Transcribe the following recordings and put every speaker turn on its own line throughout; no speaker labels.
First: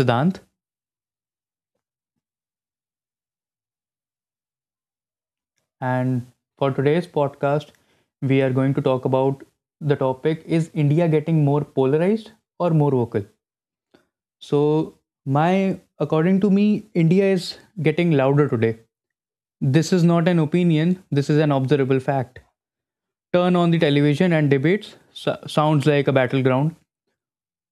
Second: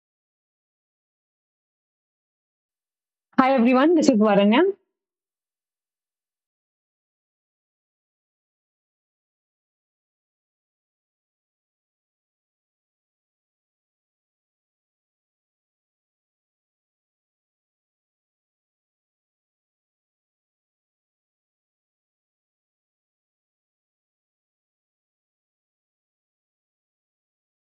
Siddhant,
Hi everyone, this is Varanya.
and for today's podcast, we are going to talk about the topic: is India getting more polarized or more vocal? So, my according to me, India is getting louder today. This is not an opinion, this is an observable fact. Turn on the television and debates sounds like a battleground.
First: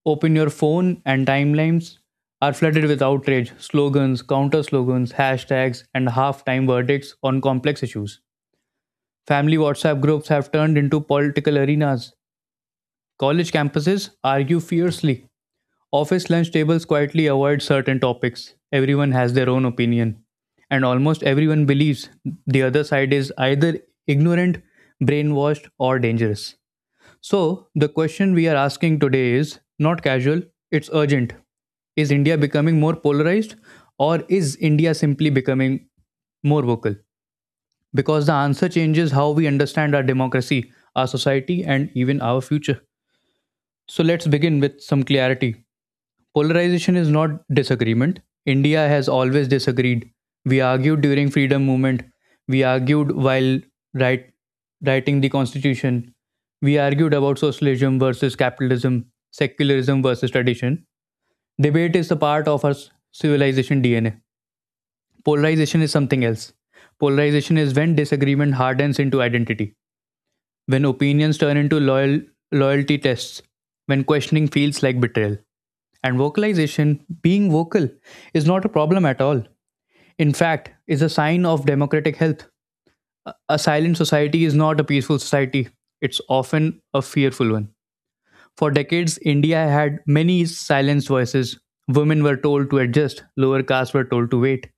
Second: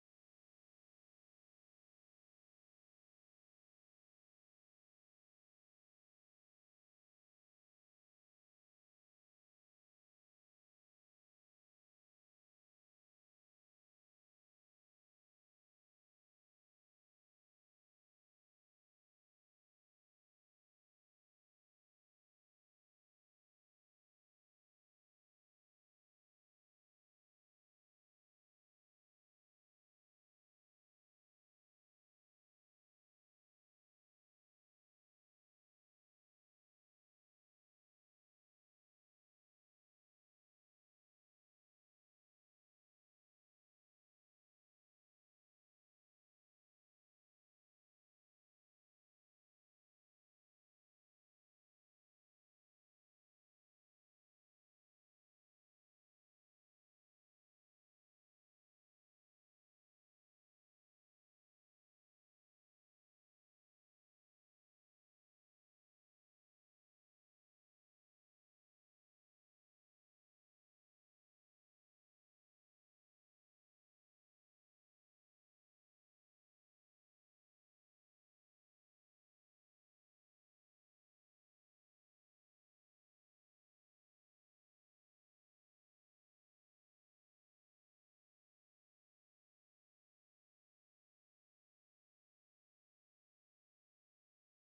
Open your phone, and timelines are flooded with outrage, slogans, counter slogans, hashtags, and half time verdicts on complex issues. Family WhatsApp groups have turned into political arenas. College campuses argue fiercely. Office lunch tables quietly avoid certain topics. Everyone has their own opinion. And almost everyone believes the other side is either ignorant, brainwashed, or dangerous. So, the question we are asking today is not casual, it's urgent. Is India becoming more polarized, or is India simply becoming more vocal? Because the answer changes how we understand our democracy, our society, and even our future. So let's begin with some clarity. Polarization is not disagreement. India has always disagreed. We argued during freedom movement. We argued while write, writing the constitution. We argued about socialism versus capitalism, secularism versus tradition. Debate is a part of our civilization DNA. Polarization is something else. Polarization is when disagreement hardens into identity, when opinions turn into loyalty tests, when questioning feels like betrayal. And vocalization, being vocal, is not a problem at all. In fact, is a sign of democratic health. A silent society is not a peaceful society. It's often a fearful one. For decades, India had many silenced voices. Women were told to adjust, lower castes were told to wait,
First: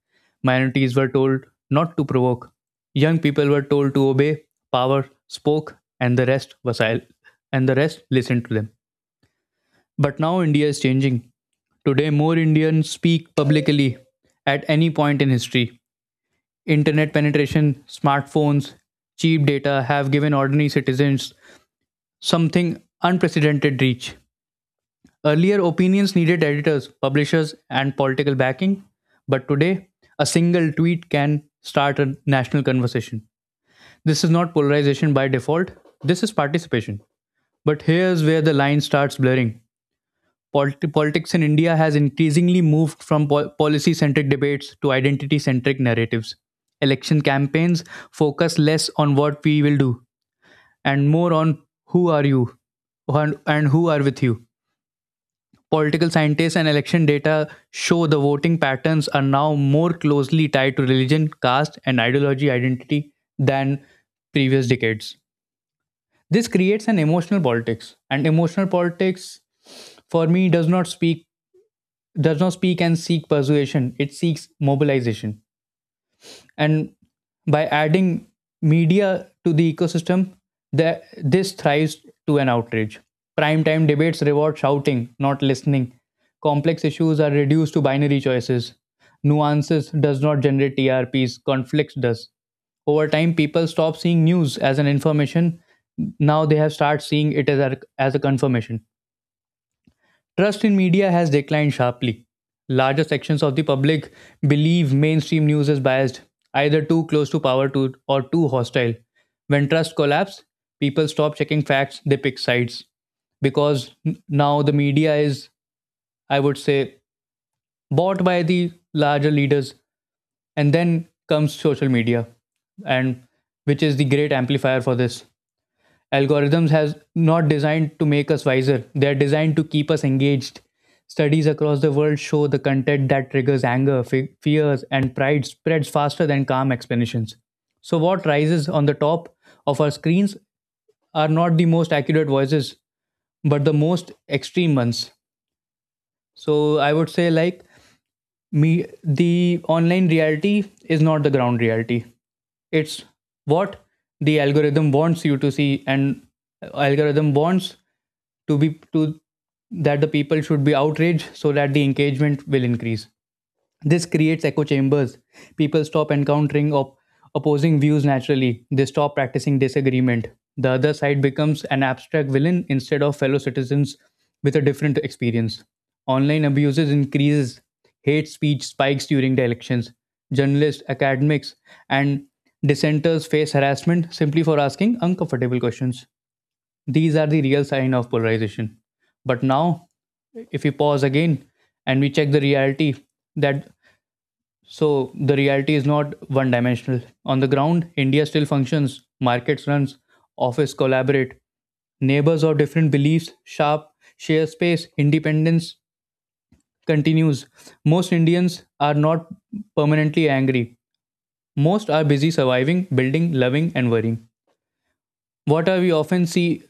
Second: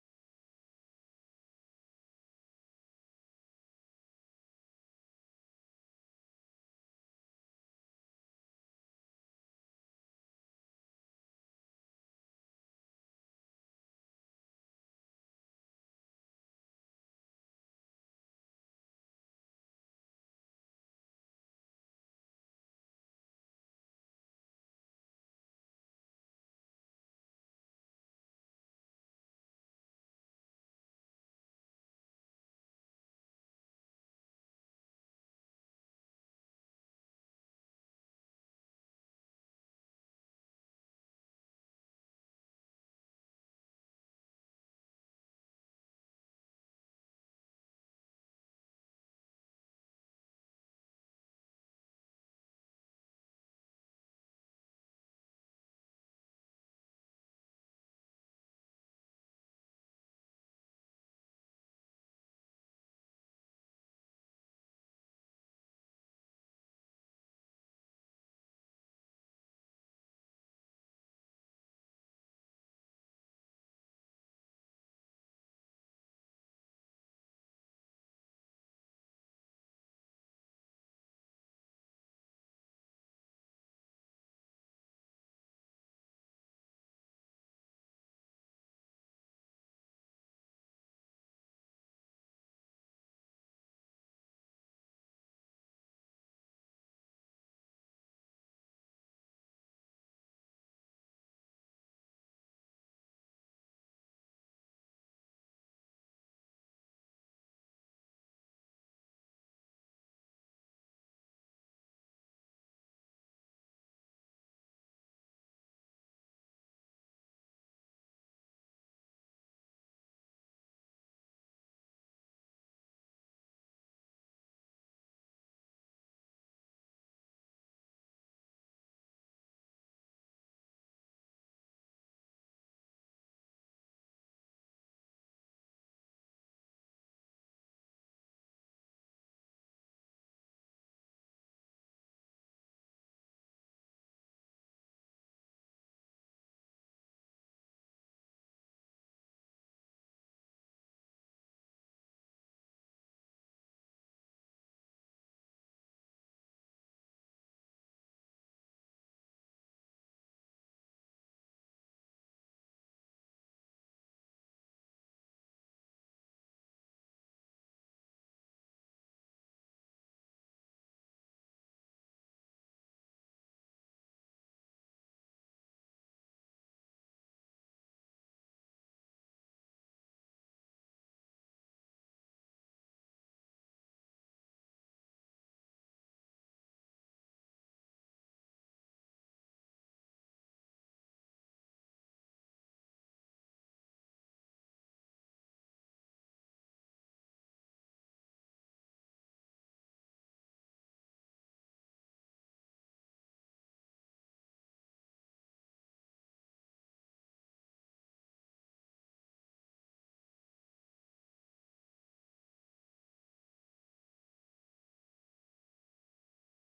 minorities were told not to provoke, young people were told to obey, power spoke, and the rest were silent, and the rest listened to them. But now India is changing. Today, more Indians speak publicly at any point in history. Internet penetration, smartphones, cheap data have given ordinary citizens something unprecedented reach. Earlier, opinions needed editors, publishers, and political backing, but today, a single tweet can start a national conversation. This is not polarization by default, this is participation. But here's where the line starts blurring. Politics in India has increasingly moved from policy centric debates to identity centric narratives. Election campaigns focus less on what we will do and more on who are you and who are with you. Political scientists and election data show the voting patterns are now more closely tied to religion, caste, and ideology identity than previous decades. This creates an emotional politics, and emotional politics, for me, does not speak and seek persuasion; it seeks mobilization. And by adding media to the ecosystem, this thrives to an outrage. Primetime debates reward shouting not listening. Complex issues are reduced to binary choices. Nuances does not generate TRPs, conflicts does. Over time, people stop seeing news as an information, now they have started seeing it as as a confirmation. Trust in media has declined sharply. Larger sections of the public believe mainstream news is biased, either too close to power to or too hostile. When trust collapses, people stop checking facts, they pick sides. Because now the media is, I would say, bought by the larger leaders, and then comes social media, and which is the great amplifier for this. Algorithms have not designed to make us wiser. They're designed to keep us engaged. Studies across the world show the content that triggers anger, fears, and pride spreads faster than calm explanations. So, what rises on the top of our screens are not the most accurate voices, but the most extreme ones. So I would say like me the online reality is not the ground reality. It's what the algorithm wants you to see, and algorithm wants to be to that the people should be outraged so that the engagement will increase. This creates echo chambers. People stop encountering opposing views naturally. They stop practicing disagreement. The other side becomes an abstract villain instead of fellow citizens with a different experience. Online abuses increases. Hate speech spikes during the elections. Journalists, academics, and dissenters face harassment simply for asking uncomfortable questions. These are the real sign of polarization. But now, if we pause again and we check the reality that so the reality is not one dimensional. On the ground, India still functions, markets runs, office collaborate, neighbors of different beliefs, share space, independence continues. Most Indians are not permanently angry. Most are busy surviving, building, loving, and worrying. What are we often see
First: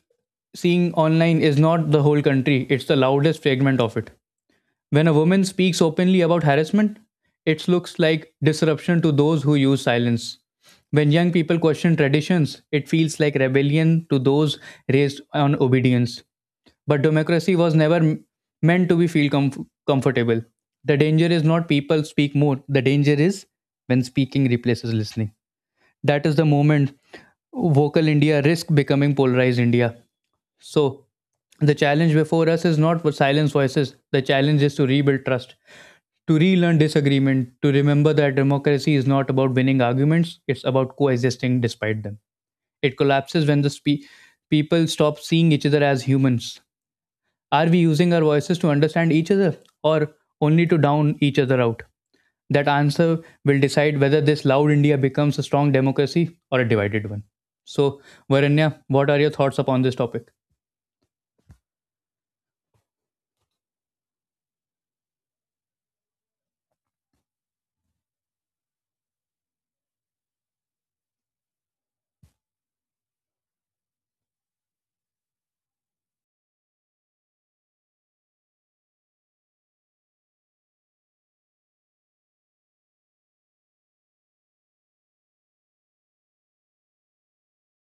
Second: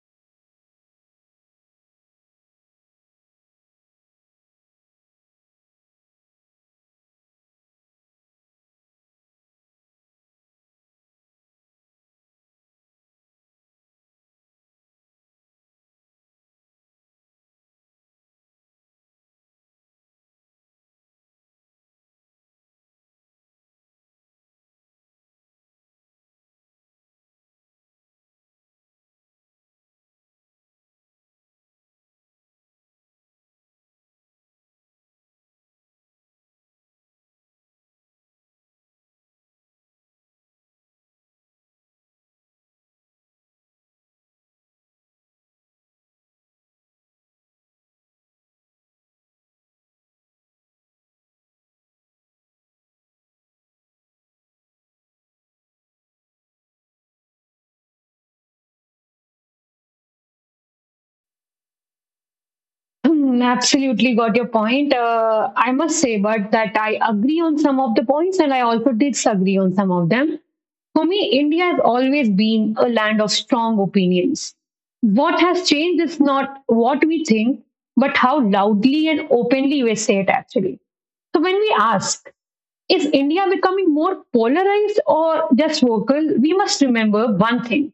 Seeing online is not the whole country, it's the loudest fragment of it. When a woman speaks openly about harassment, it looks like disruption to those who use silence. When young people question traditions, it feels like rebellion to those raised on obedience. But democracy was never meant to be feel comfortable. The danger is not people speak more. The danger is when speaking replaces listening. That is the moment vocal India risk becoming polarized India. So the challenge before us is not for silence voices. The challenge is to rebuild trust, to relearn disagreement, to remember that democracy is not about winning arguments, it's about coexisting despite them. It collapses when the people stop seeing each other as humans. Are we using our voices to understand each other or only to down each other out? That answer will decide whether this loud India becomes a strong democracy or a divided one. So, Varanya, what are your thoughts upon this topic?
Absolutely got your point. I must say, but that I agree on some of the points and I also disagree on some of them. For me, India has always been a land of strong opinions. What has changed is not what we think, but how loudly and openly we say it actually. So when we ask, is India becoming more polarized or just vocal? We must remember one thing,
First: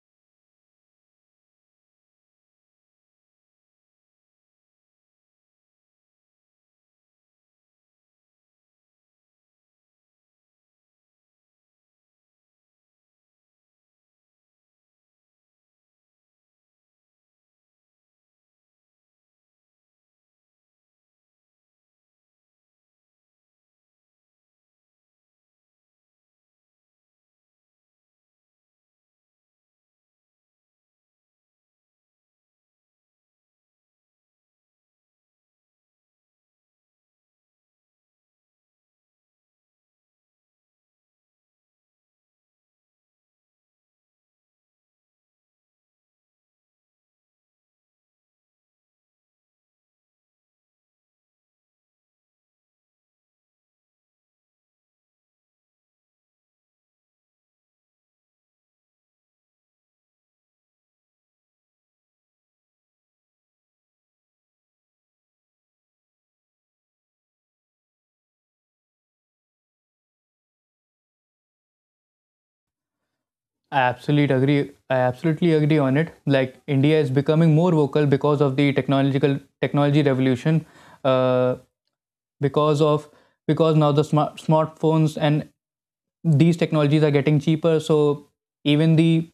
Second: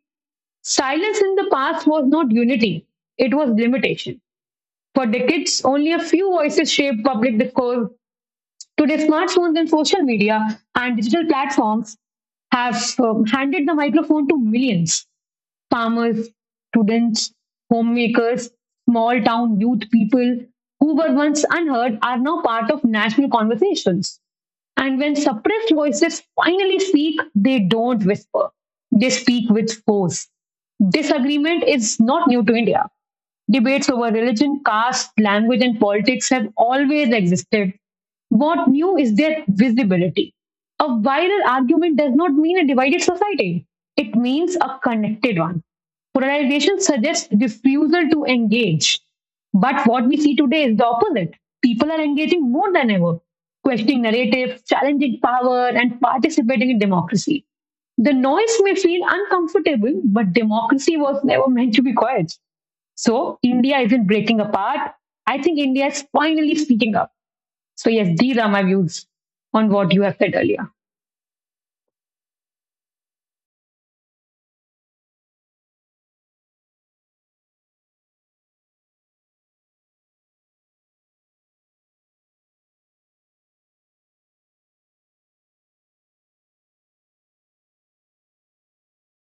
silence in the past was not unity, it was limitation. For decades, only a few voices shaped public discourse. Today, smartphones and social media and digital platforms have handed the microphone to millions, farmers, students, homemakers, small town youth, people who were once unheard are now part of national conversations. And when suppressed voices finally speak, they don't whisper, they speak with force. Disagreement is not new to India. Debates over religion, caste, language, and politics have always existed. What new is their visibility. A viral argument does not mean a divided society, it means a connected one. Polarization suggests refusal to engage. But what we see today is the opposite. People are engaging more than ever, questioning narratives, challenging power, and participating in democracy. The noise may feel uncomfortable, but democracy was never meant to be quiet. So India isn't breaking apart. I think India is finally speaking up. So, yes, these are my views on what you have said earlier.
I absolutely agree. I absolutely agree on it. Like India is becoming more vocal because of the technological technology revolution, uh, because of because now the smartphones and these technologies are getting cheaper. So even the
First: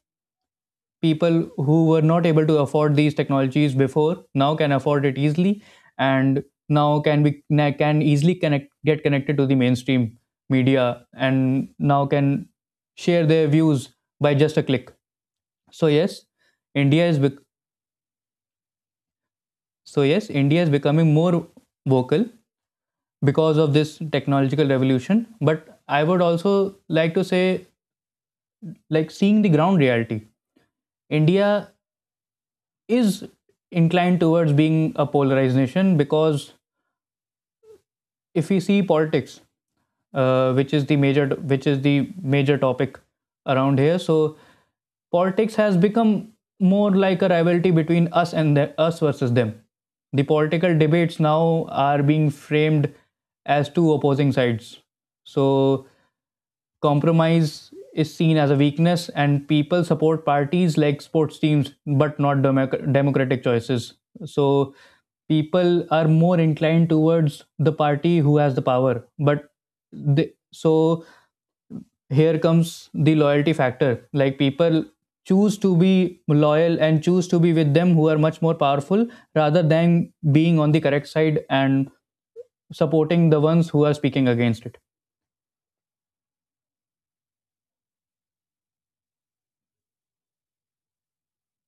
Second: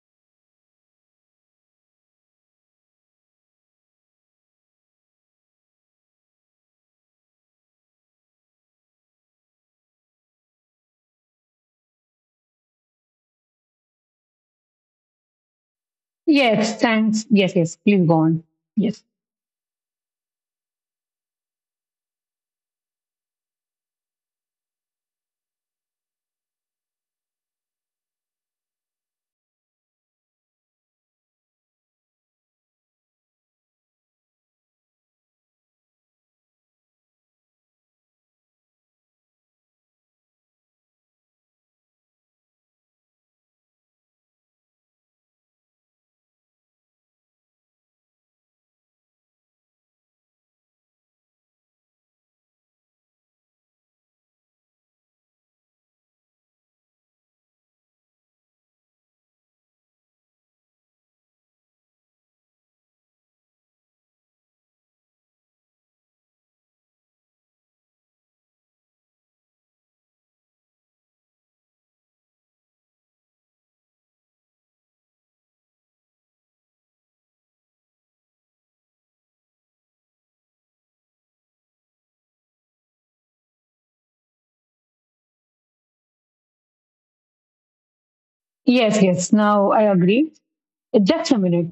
people who were not able to afford these technologies before now can afford it easily, and now can be can easily connect get connected to the mainstream media, and now can share their views by just a click. So yes,
Yes,
india is
thanks.
bec-
Yes, yes, please go on. Yes,
so yes, india is becoming more vocal because of this technological revolution, but I would also like to say like seeing the ground reality, india is inclined towards being a polarized nation. Because if we see politics, which is the major topic around here, so politics has become more like a rivalry between us and us versus them. The political debates now are being framed as two opposing sides. So compromise is seen as a weakness and people support parties like sports teams but not democratic choices. So people are more inclined towards the party who has the power, but so here comes the loyalty factor, like people choose to be loyal and choose to be with them who are much more powerful rather than being on the correct side and supporting the ones who are speaking against it.
yes, yes. Now I agree. Just a minute.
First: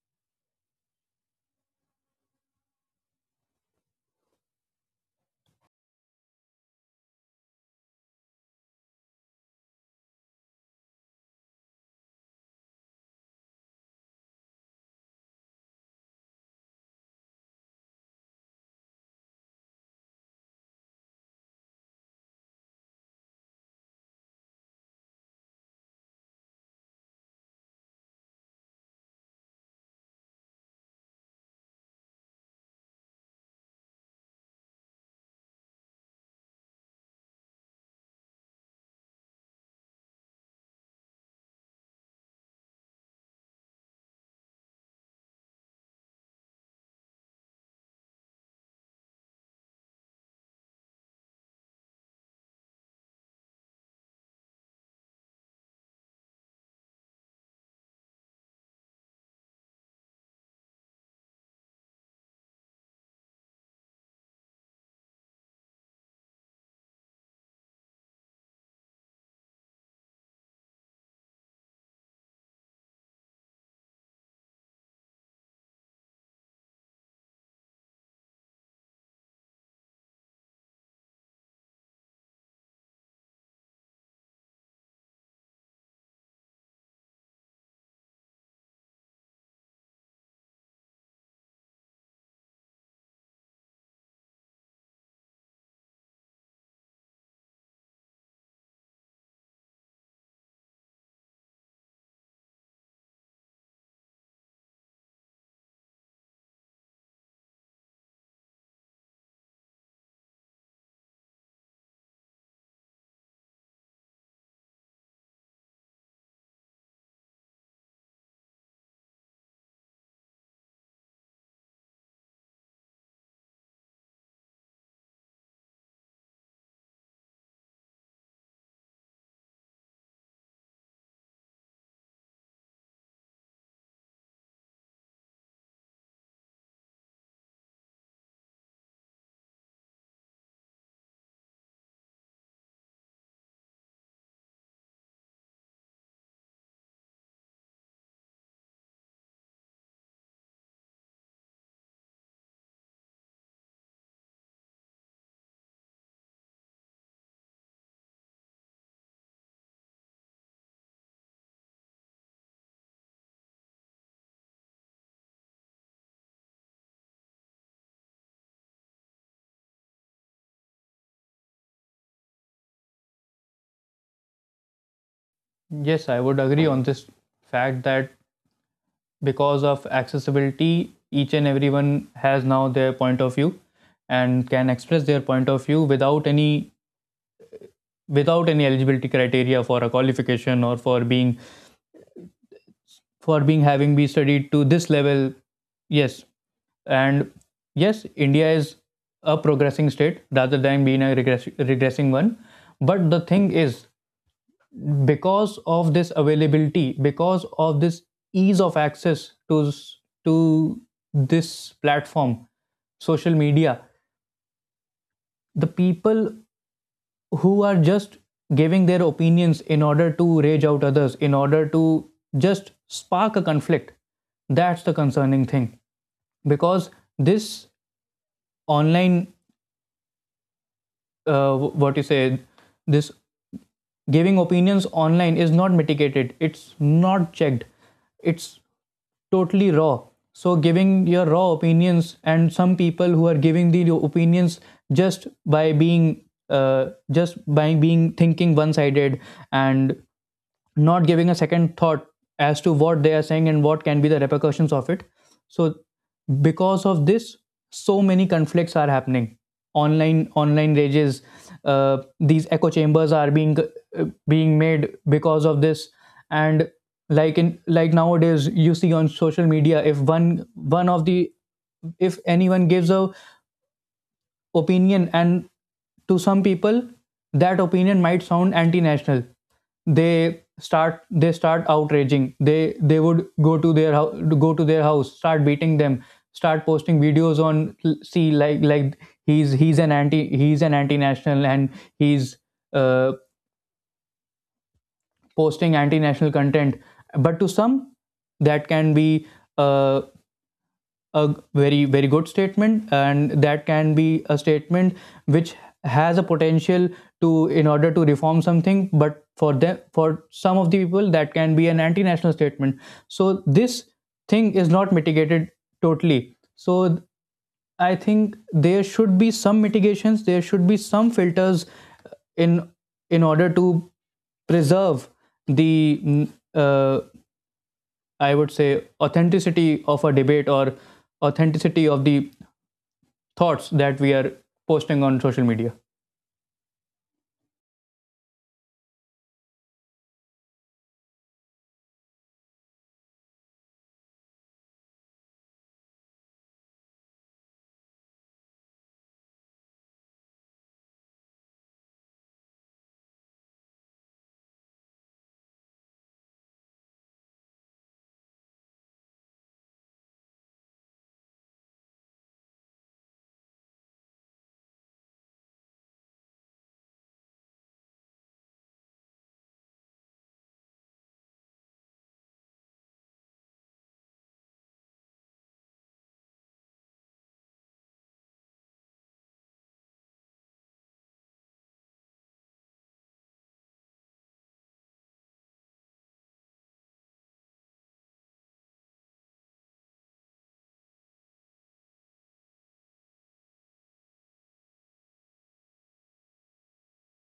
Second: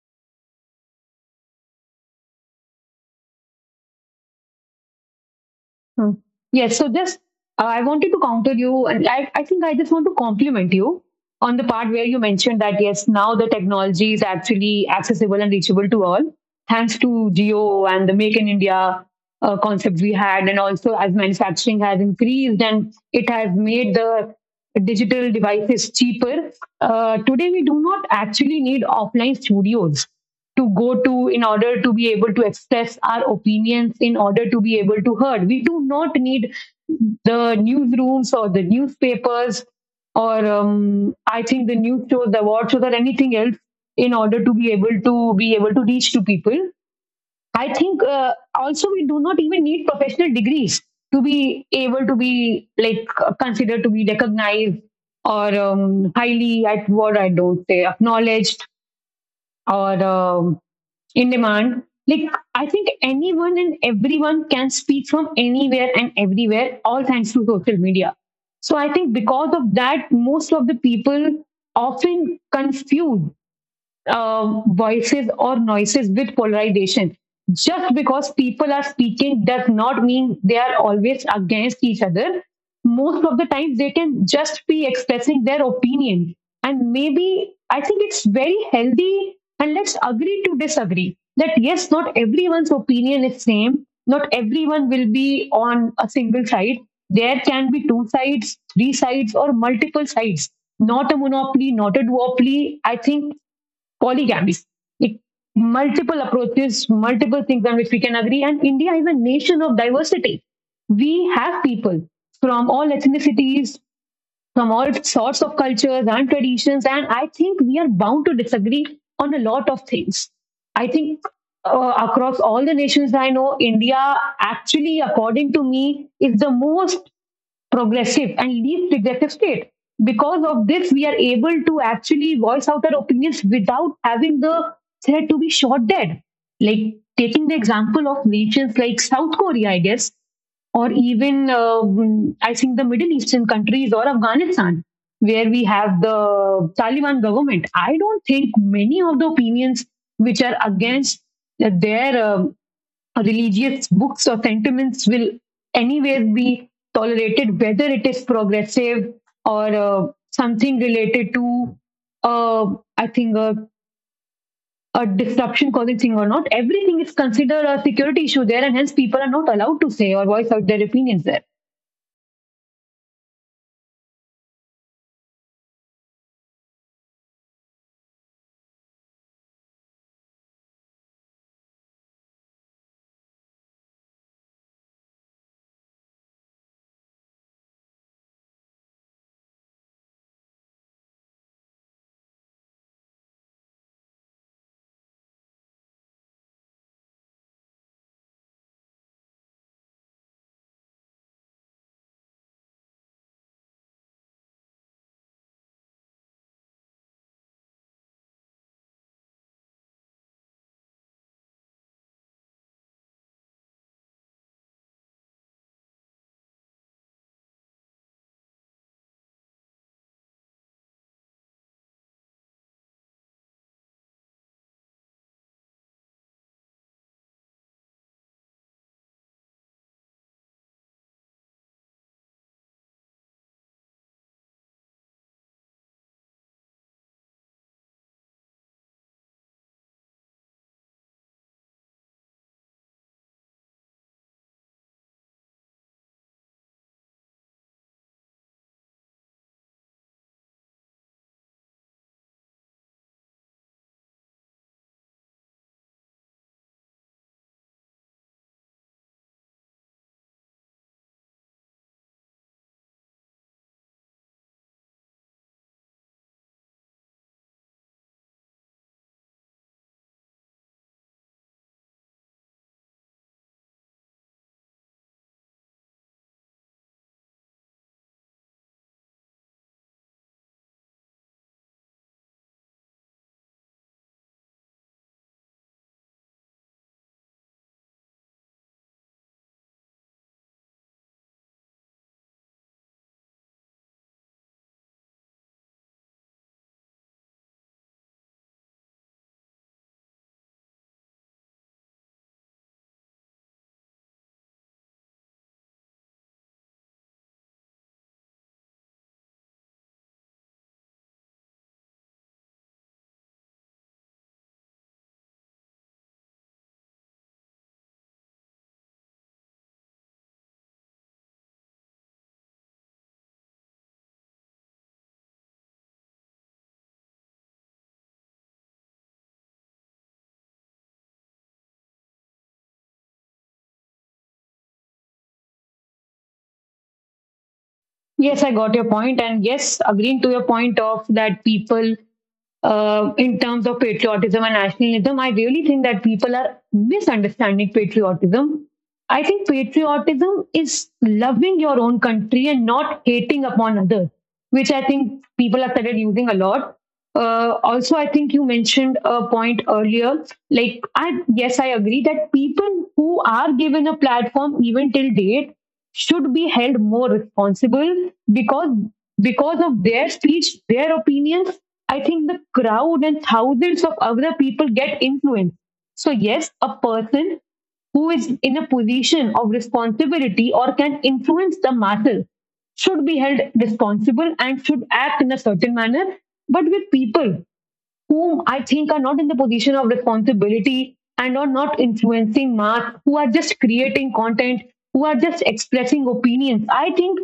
Hmm. Yes, so just I wanted to counter you, and I think I just want to compliment you on the part where you mentioned that yes, now the technology is actually accessible and reachable to all, thanks to Geo and the Make in India concept we had, and also as manufacturing has increased and it has made the digital devices cheaper. Today, we do not actually need offline studios to go to in order to be able to express our opinions, in order to be able to heard. We do not need the newsrooms or the newspapers or I think the news shows, the award shows, or anything else in order to be able to be able to reach to people. I think also we do not even need professional degrees to be able to be like considered to be recognized or highly at what I don't say acknowledged or in demand. Like, I think anyone and everyone can speak from anywhere and everywhere, all thanks to social media. So, I think because of that, most of the people often confuse voices or noises with polarization. Just because people are speaking does not mean they are always against each other. Most of the times, they can just be expressing their opinion. And maybe I think it's very healthy and let's agree to disagree that yes, not everyone's opinion is same. Not everyone will be on a single side. There can be two sides, three sides, or multiple sides. Not a monopoly, not a duopoly. I think polygamous. It, multiple approaches, multiple things on which we can agree. And India is a nation of diversity. We have people from all ethnicities, from all sorts of cultures and traditions. And I think we are bound to disagree on a lot of things. I think across all the nations I know, India actually, according to me, is the most progressive and least regressive state. Because of this, we are able to actually voice out our opinions without having the threat to be shot dead. Like taking the example of nations like South Korea, I guess, or even I think the Middle Eastern countries or Afghanistan, where we have the Taliban government. I don't think many of the opinions which are against their religious books or sentiments will anyways be tolerated, whether it is progressive or something related to, uh, I think, a disruption causing thing or not. Everything is considered a security issue there, and hence people are not allowed to say or voice out their opinions there.
Yes, I would agree on this fact that because of accessibility each and everyone has now their point of view and can express their point of view without any eligibility criteria for a qualification or for being having be studied to this level. Yes, and yes, india is a progressing state rather than being a regressing one. But the thing is, because of this availability, because of this ease of access to to this platform, social media, the people who are just giving their opinions in order to rage out others, in order to just spark a conflict, that's the concerning thing. Because this online, what you say, this giving opinions online is not mitigated, it's not checked, it's totally raw. So giving your raw opinions, and some people who are giving the opinions just by being thinking one sided and not giving a second thought as to what they are saying and what can be the repercussions of it. So because of this, so many conflicts are happening online, online rages, these echo chambers are being being made because of this. And like nowadays you see on social media, if one of the if anyone gives a opinion and to some people that opinion might sound anti-national, they start outraging, they would go to their house start beating them, start posting videos on, see like he's an anti-national, and he's uh, posting anti-national content. But to some, that can be uh, a very good statement, and that can be a statement which has a potential to in order to reform something. But for them, for some of the people, that can be an anti-national statement. So this thing is not mitigated totally. So I think there should be some mitigations, there should be some filters in order to preserve the mm, uh, I would say, authenticity of a debate or authenticity of the thoughts that we are posting on social media.
Yes, I got your point, and yes, agreeing to your point of that people in terms of patriotism and nationalism, I really think that people are misunderstanding patriotism. I think patriotism is loving your own country and not hating upon others, which I think people have started using a lot. Also, I think you mentioned a point earlier. Like, I yes, I agree that people who are given a platform even till date should be held more responsible because of their speech, their opinions. I think the crowd and thousands of other people get influenced. So yes, a person who is in a position of responsibility or can influence the masses should be held responsible and should act in a certain manner. But with people, whom I think are not in the position of responsibility and are not influencing mass, who are just creating content, who are just expressing opinions. I think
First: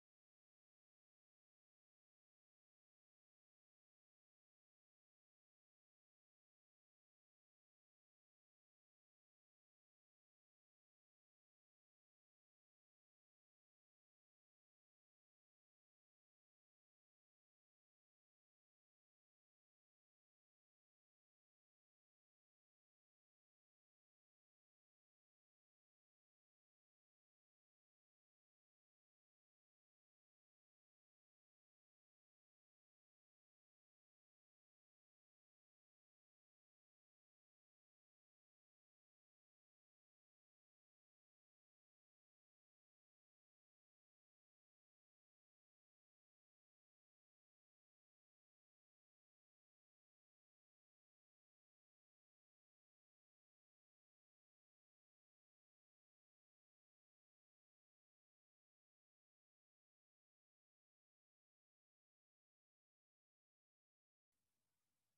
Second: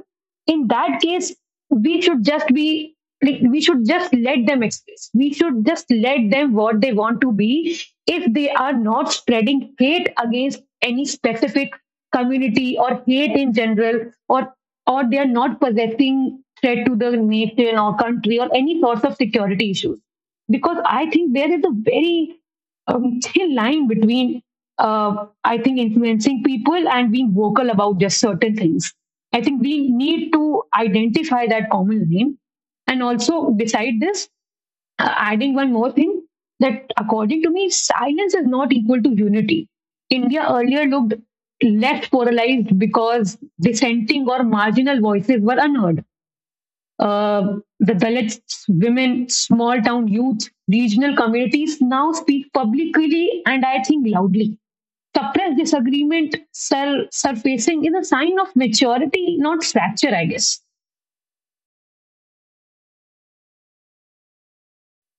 in that case, we should just be like we should just let them express. We should just let them what they want to be if they are not spreading hate against any specific community or hate in general or they are not possessing threat to the nation or country or any sorts of security issues because I think there is a very thin line between, I think, influencing people and being vocal about just certain things. I think we need to identify that common line. And also, beside this, adding one more thing that according to me silence is not equal to unity. India earlier looked left polarized because dissenting or marginal voices were unheard. uh, the Dalits, women, small town youth, regional communities now speak publicly and I think loudly. Suppressed disagreement surfacing is a sign of maturity, not fracture, I guess.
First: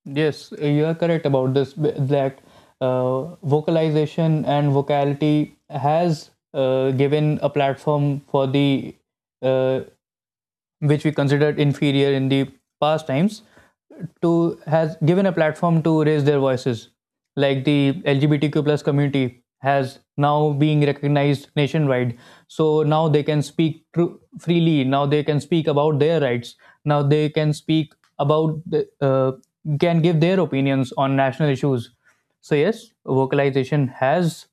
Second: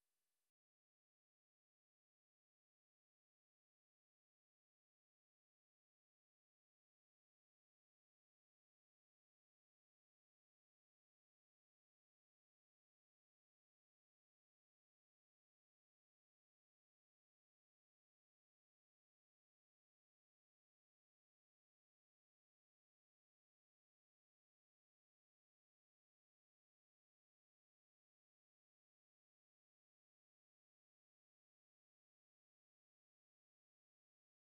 Yes, you are correct about this that vocalization and vocality has given a platform for the uh, which we considered inferior in the past times to has given a platform to raise their voices, like the LGBTQ plus community has now being recognized nationwide. So now they can speak freely, now they can speak about their rights, now they can speak about can give their opinions on national issues. So yes, vocalization has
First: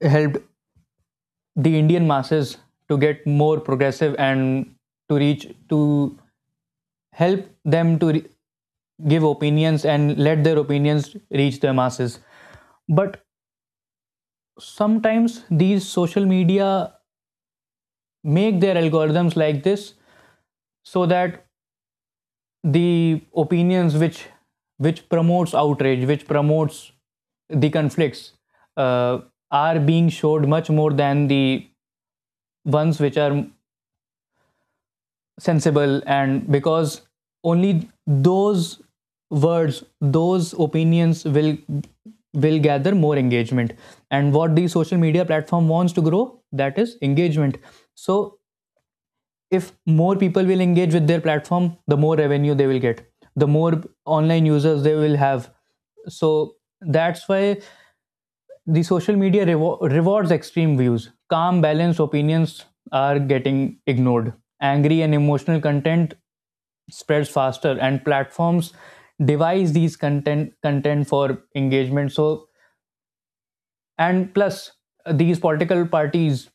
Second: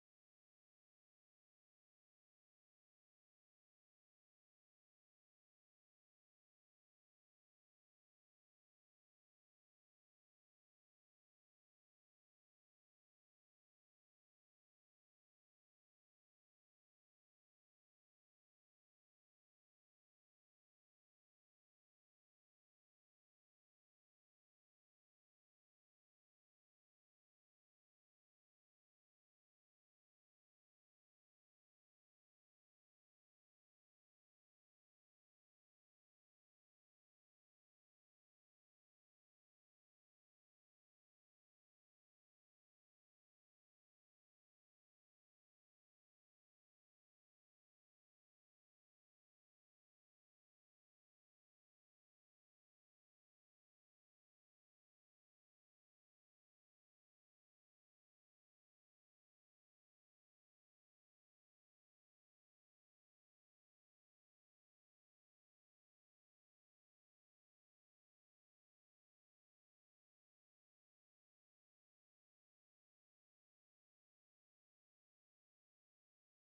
helped the Indian masses to get more progressive and to reach to help them to give opinions and let their opinions reach the masses. But sometimes these social media make their algorithms like this, so that the opinions which promotes outrage, which promotes the conflicts uh, are being showed much more than the ones which are sensible. And because only those words, those opinions will gather more engagement, and what the social media platform wants to grow, that is engagement. So if more people will engage with their platform, the more revenue they will get, the more online users they will have. So that's why the social media rewards extreme views. Calm balanced opinions are getting ignored. Angry and emotional content spreads faster and platforms devise these content for engagement. So and plus, these political parties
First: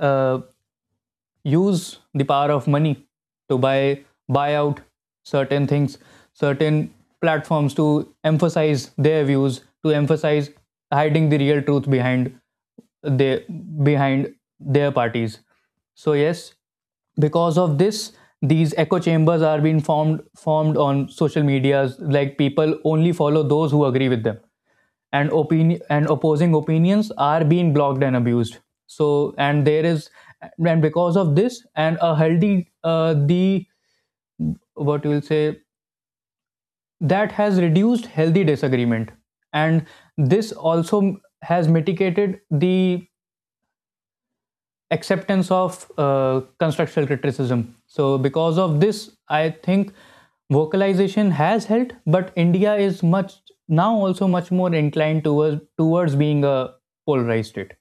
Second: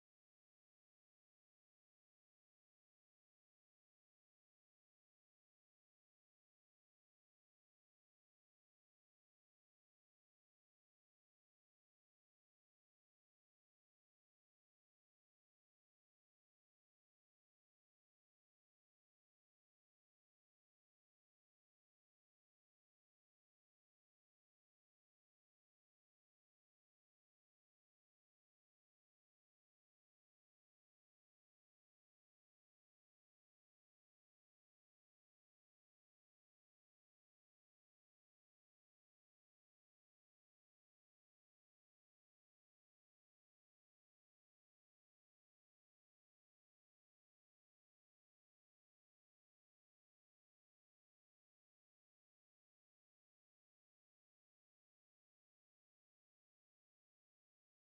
uh, use the power of money to buy out certain things, certain platforms to emphasize their views, to emphasize hiding the real truth behind the behind their parties. So yes, because of this, these echo chambers are being formed on social medias, like people only follow those who agree with them, and opinion and opposing opinions are being blocked and abused. So and there is and because of this, and a healthy the what you will say, that has reduced healthy disagreement, and this also has mitigated the acceptance of constructional criticism. So, because of this, I think vocalization has helped, but India is much now also much more inclined towards being a polarized state.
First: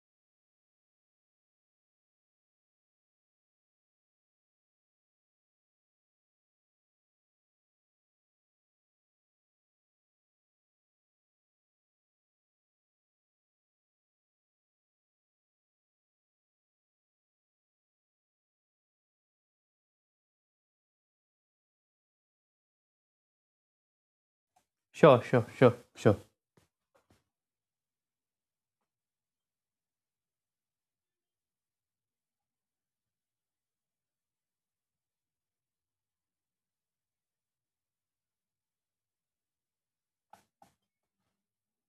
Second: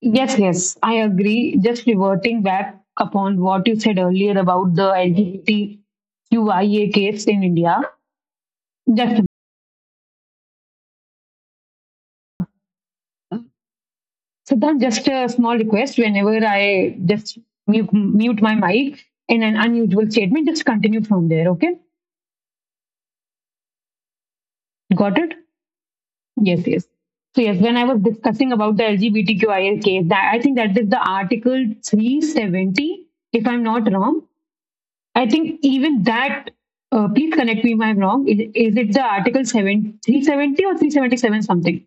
Yes, yes, I agree. Just reverting back upon what you said earlier about the LGBTQIA case in India, just Siddharth, just a small request. Whenever I just mute my mic in an unusual statement, just continue from there. Okay, got
Sure,
it?
sure, sure, sure.
Yes, yes. So yes, when I was discussing about the LGBTQIA case, that I think that is the Article 370, if I'm not wrong. I think even that. Please connect me if I'm wrong. Is it the Article 7, 370 or 377 something?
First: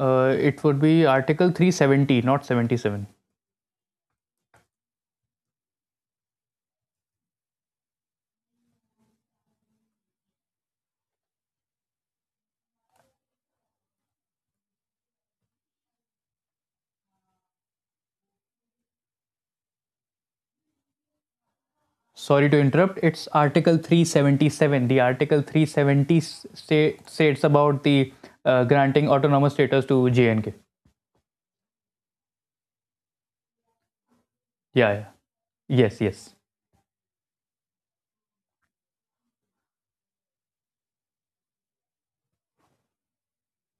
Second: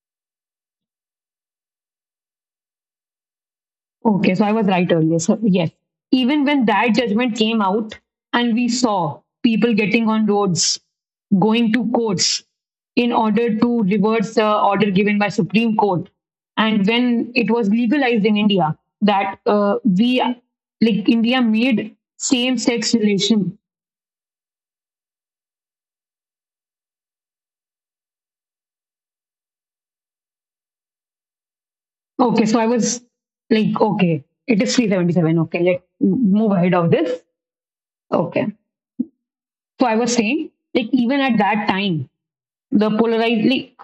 It would be Article 370, not 77.
Okay, so I was right earlier. So, yes, even when that judgment came out and we saw people getting on roads, going to courts in order to reverse the order given by Supreme Court, and when it was legalized in India, that we like India made
Sorry to
same-sex
interrupt. It's
relation.
Article 377. The Article 370 state, states about the granting autonomous status to J and K.
Okay, so I was like, okay, it is
Yeah, yeah.
377. Okay, let's
Yes,
move ahead of this. Okay. So I was saying, like even at that time, the polarized, like,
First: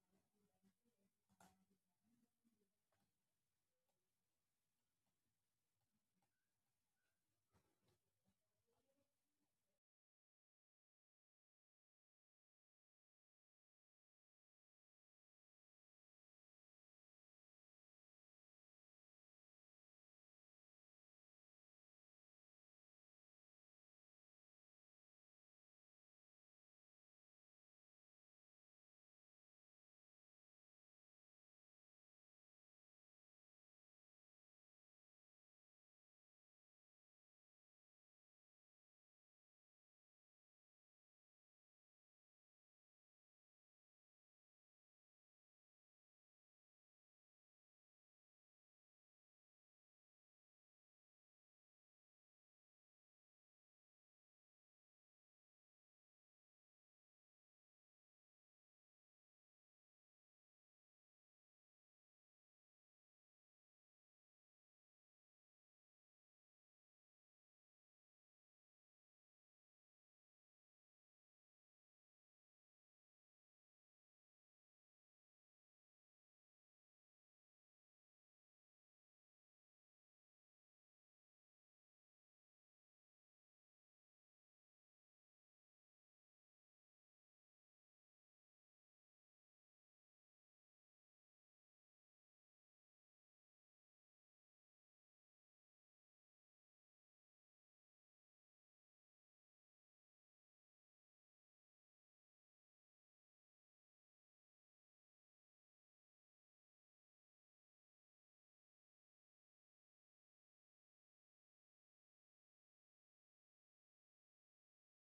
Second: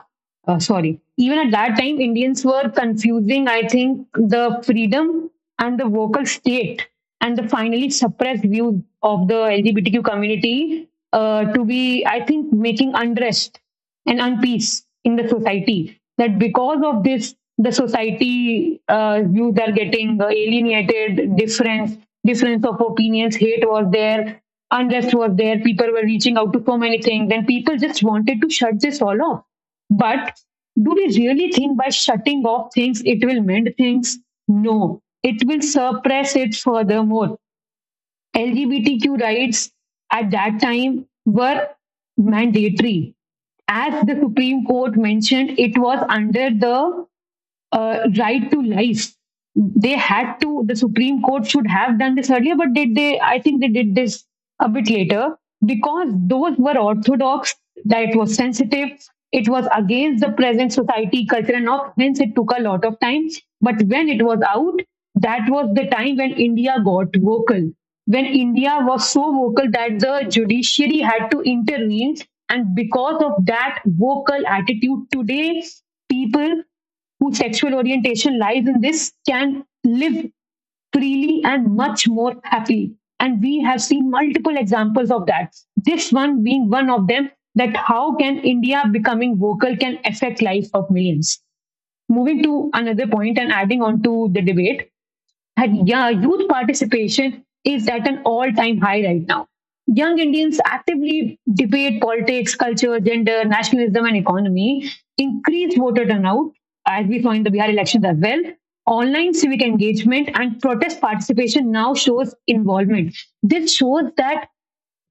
sorry, even at that time, Indians were confusing. I think the freedom and the vocal state and the finally suppressed view of the LGBTQ community to be, I think, making unrest and unpeace in the society. That because of this, the society views are getting alienated, difference of opinions, hate was there, unrest was there. People were reaching out to so many things. Then people just wanted to shut this all off. But do we really think by shutting off things it will mend things? No, it will suppress it furthermore. LGBTQ rights at that time were mandatory. As the Supreme Court mentioned, it was under the right to life. They had to, the Supreme Court should have done this earlier, but did they? I think they did this a bit later because those were orthodox, that it was sensitive, it was against the present society, culture, and all, hence it took a lot of time. But when it was out, that was the time when India got vocal when India was so vocal that the judiciary had to intervene. And because of that vocal attitude, today people whose sexual orientation lies in this can live freely and much more happily. And we have seen multiple examples of that. This one being one of them, that how can India becoming vocal can affect life of millions. Moving to another point and adding on to the debate, that yeah, youth participation is at an all time high right now. Young Indians actively debate politics, culture, gender, nationalism, and economy, increased voter turnout, as we saw in the Bihar elections as well. Online civic engagement and protest participation now shows involvement. This shows that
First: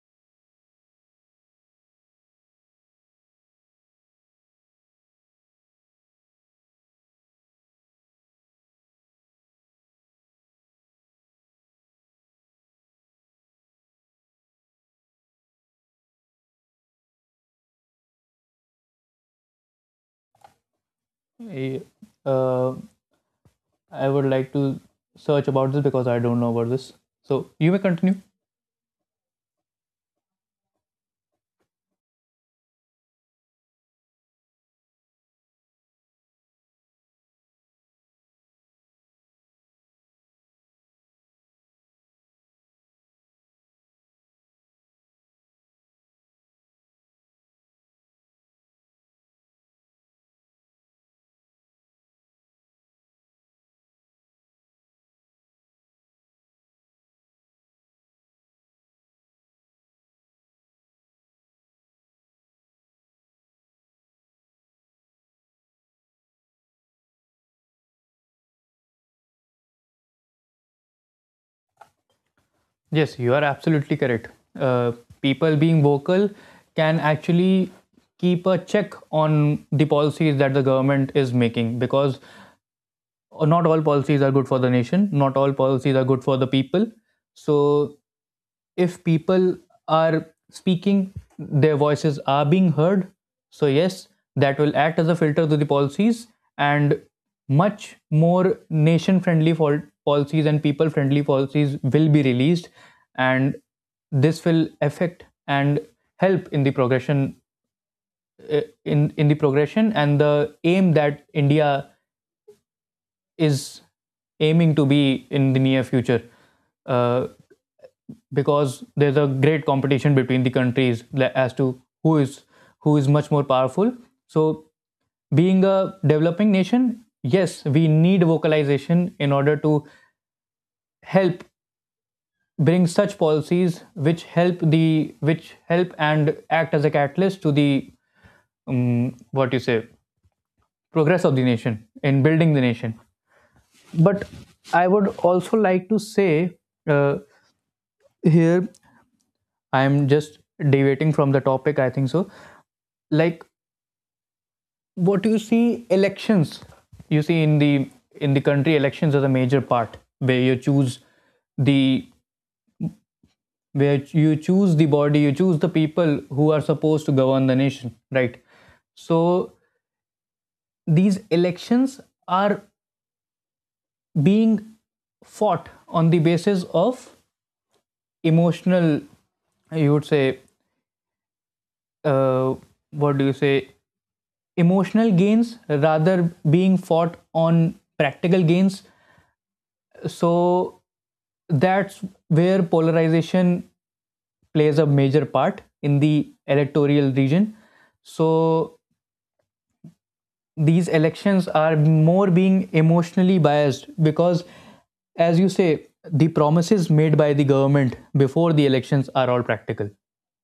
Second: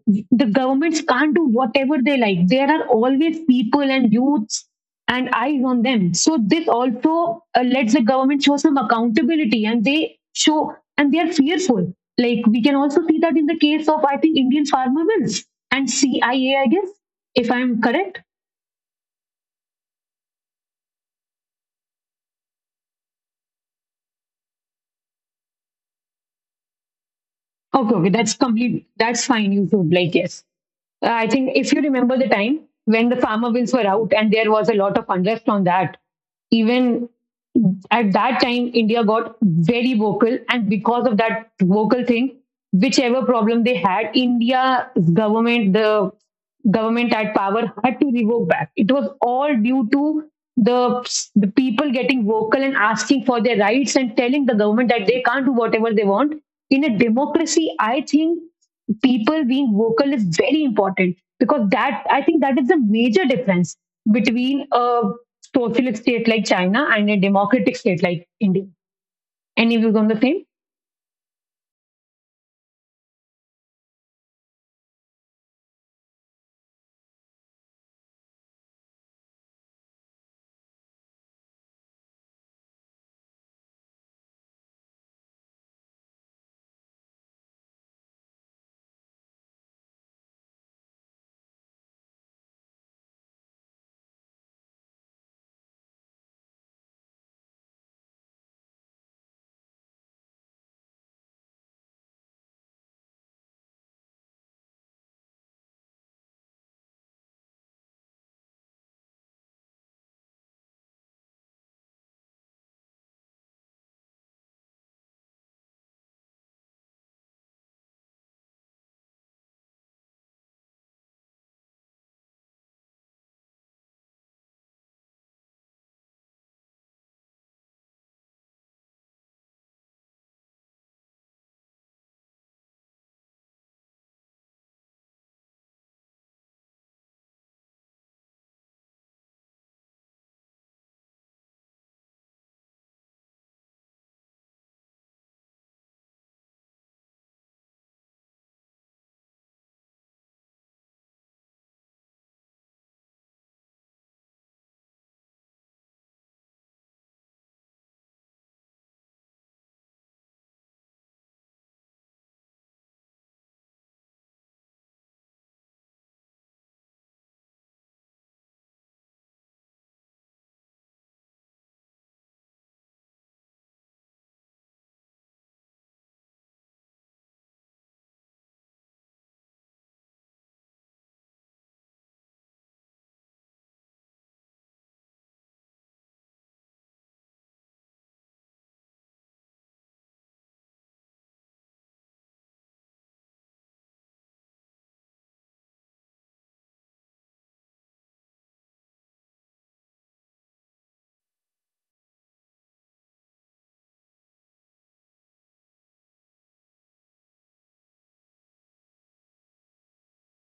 the governments can't do whatever they like. There are always people and youths and eyes on them. So this also lets the government show some accountability, and they show and they are fearful. Like we can also see that in the case of I think Indian farmer bills and CIA, I A, I guess if I'm correct.
yes. Uh, I would like to search about this because I don't know about this. So you may
Okay, okay,
continue.
that's complete. That's fine. You should like yes. I think if you remember the time when the farmer bills were out and there was a lot of unrest on that, even at that time, India got very vocal. And because of that vocal thing, whichever problem they had, India's government, the government at power had to revoke back. It was all due to the people getting vocal and asking for their rights and telling the government that they can't do whatever they want in a democracy. I think people being vocal is very important because that I think that is the major difference between a socialist state like China and a democratic state like India. Any views on the same?
Yes, you are absolutely correct. Uh, people being vocal can actually keep a check on the policies that the government is making, because not all policies are good for the nation, not all policies are good for the people. So if people are speaking, their voices are being heard. So, yes, that will act as a filter to the policies, and much more nation friendly policies and people friendly policies will be released. And this will affect and help in the progression, uh, in the progression and the aim that India is aiming to be in the near future, uh, because there's a great competition between the countries as to who is who is much more powerful. So being a developing nation, yes, we need vocalization in order to help bring such policies which help the which help and act as a catalyst to the what you say progress of the nation, in building the nation. But I would also like to say, uh, here I am just deviating from the topic I think, so like what you see elections, you see in the country elections are the major part where you choose the where you choose the body, you choose the people who are supposed to govern the nation, right? So these elections are being fought on the basis of emotional, you would say, uh, what do you say emotional gains rather being fought on practical gains. So that's where polarization plays a major part in the electoral region. So these elections are more being emotionally biased because, as you say, the promises made by the government before the elections are all practical,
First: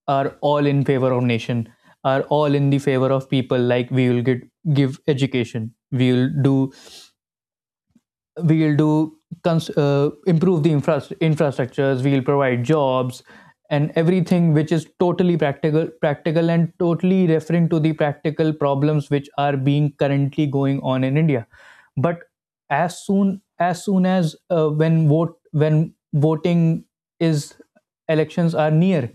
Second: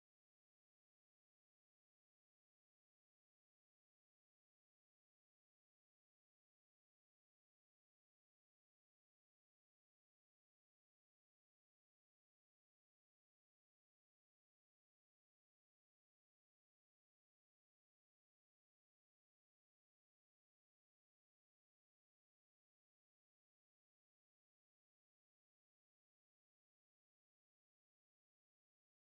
are all in favor of nation, are all in the favor of people, like we will get give education, we will do improve the infrastructures, we'll provide jobs, and everything which is totally practical and totally referring to the practical problems which are being currently going on in India. But as soon as soon as when vote when voting is elections are near,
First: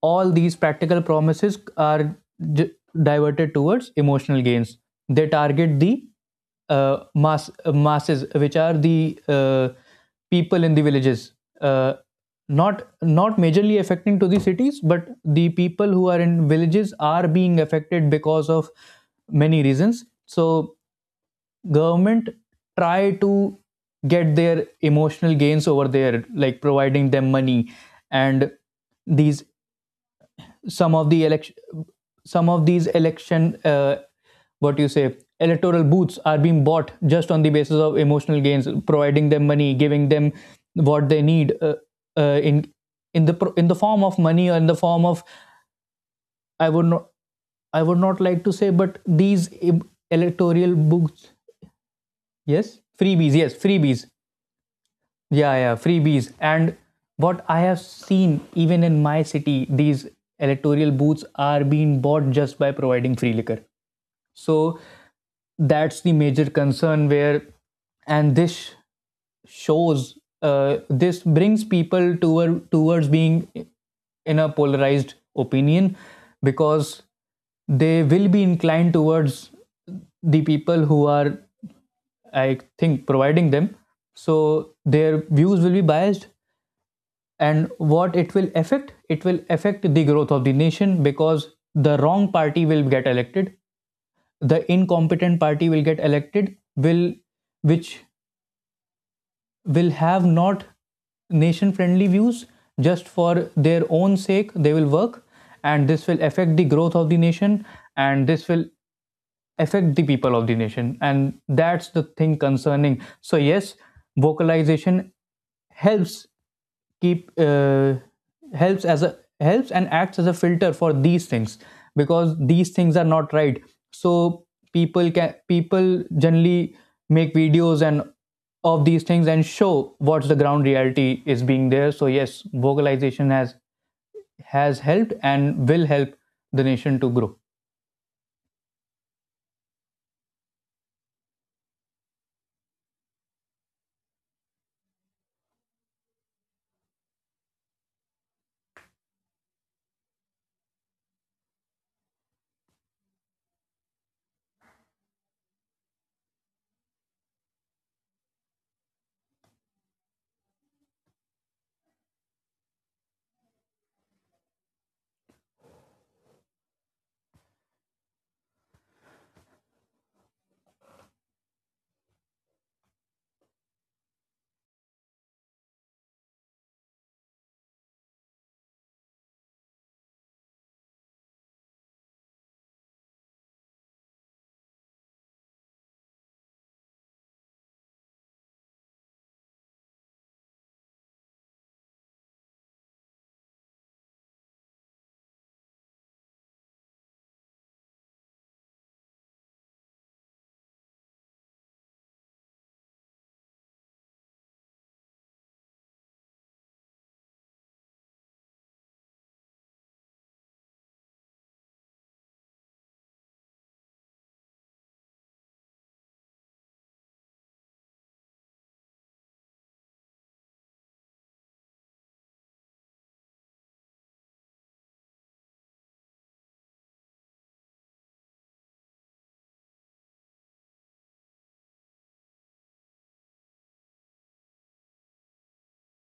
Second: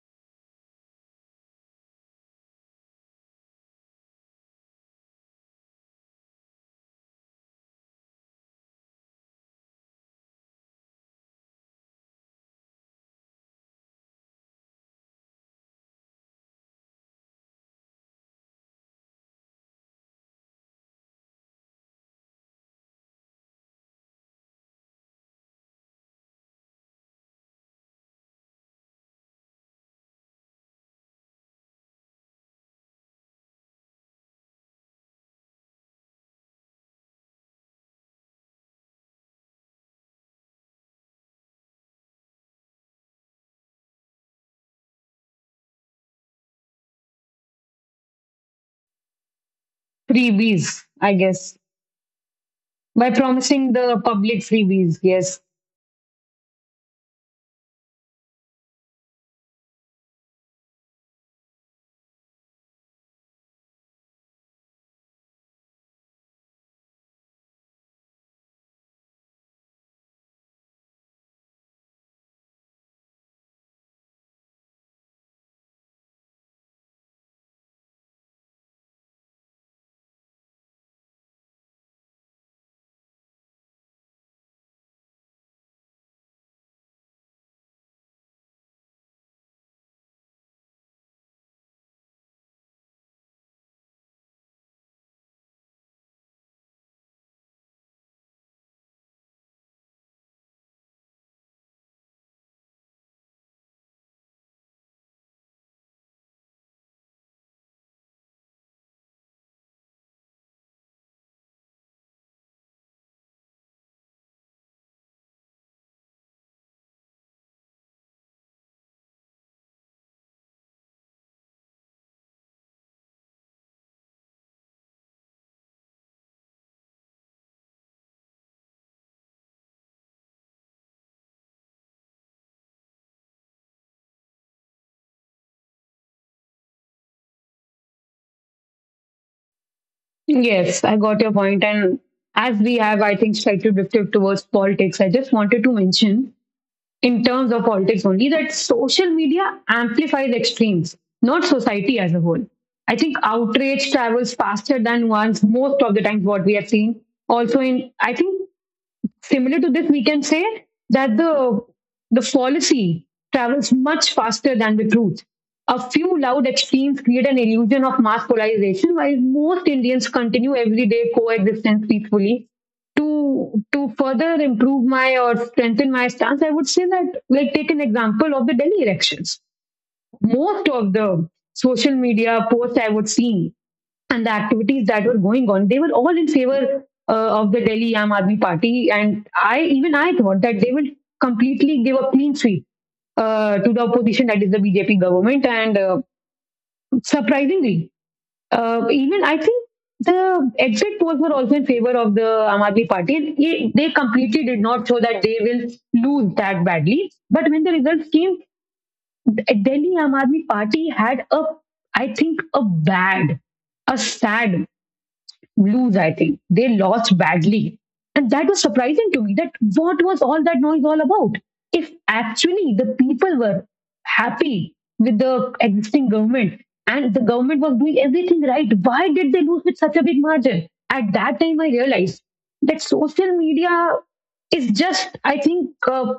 all these practical promises are diverted towards emotional gains. They target the masses which are the people in the villages, uh, not majorly affecting to the cities, but the people who are in villages are being affected because of many reasons. So government try to get their emotional gains over there, like providing them money. And these some of the election, some of these election what you say electoral booths are being bought just on the basis of emotional gains, providing them money, giving them what they need, uh, in in the in the form of money or in the form of, I would not, I would not like to say, but these electoral
Freebies, I
booths,
guess.
yes,
By
freebies, yes,
promising
freebies,
the public freebies, yes.
yeah, yeah, freebies. And what I have seen, even in my city, these electoral booths are being bought just by providing free liquor. So that's the major concern, where, and this shows this brings people towards being in a polarized opinion, because they will be inclined towards the people who are, I think, providing them. So their views will be biased. And what it will affect, it will affect the growth of the nation, because the wrong party will get elected, the incompetent party will get elected, will which will have not nation friendly views, just for their own sake they will work. And this will affect the growth of the nation, and this will affect the people of the nation, and that's the thing concerning. So yes, vocalization helps keep helps as a helps and acts as a filter for these things, because these things are not right. So people generally make videos and of these things and show what's the ground reality is being there. So yes, vocalization has helped and will help the nation to grow.
Yes, I got your point. And as we have, I think, slightly drifted towards politics, I just wanted to mention in terms of politics only that social media amplifies extremes, not society as a whole. I think outrage travels faster than once, most of the times, what we have seen. Also in I think similar to this, we can say that the fallacy travels much faster than the truth. A few loud extremes create an illusion of mass polarization, while most Indians continue everyday coexistence peacefully. To further improve my or strengthen my stance, I would say that like take an example of the Delhi elections. Most of the social media posts I would see and the activities that were going on, they were all in favor of the Delhi Aam Aadmi Party. And I, even I thought that they will completely give a clean sweep to the opposition, that is the BJP government. And Surprisingly, even I think the exit polls were also in favor of the Aam Aadmi Party. And they completely did not show that they will lose that badly. But when the results came, Delhi Aam Aadmi Party had a, I think, a bad, a sad lose, I think. They lost badly. And that was surprising to me that what was all that noise all about? If actually the people were happy with the existing government and the government was doing everything right, why did they lose with such a big margin? At that time, I realized that social media is just, I think, uh,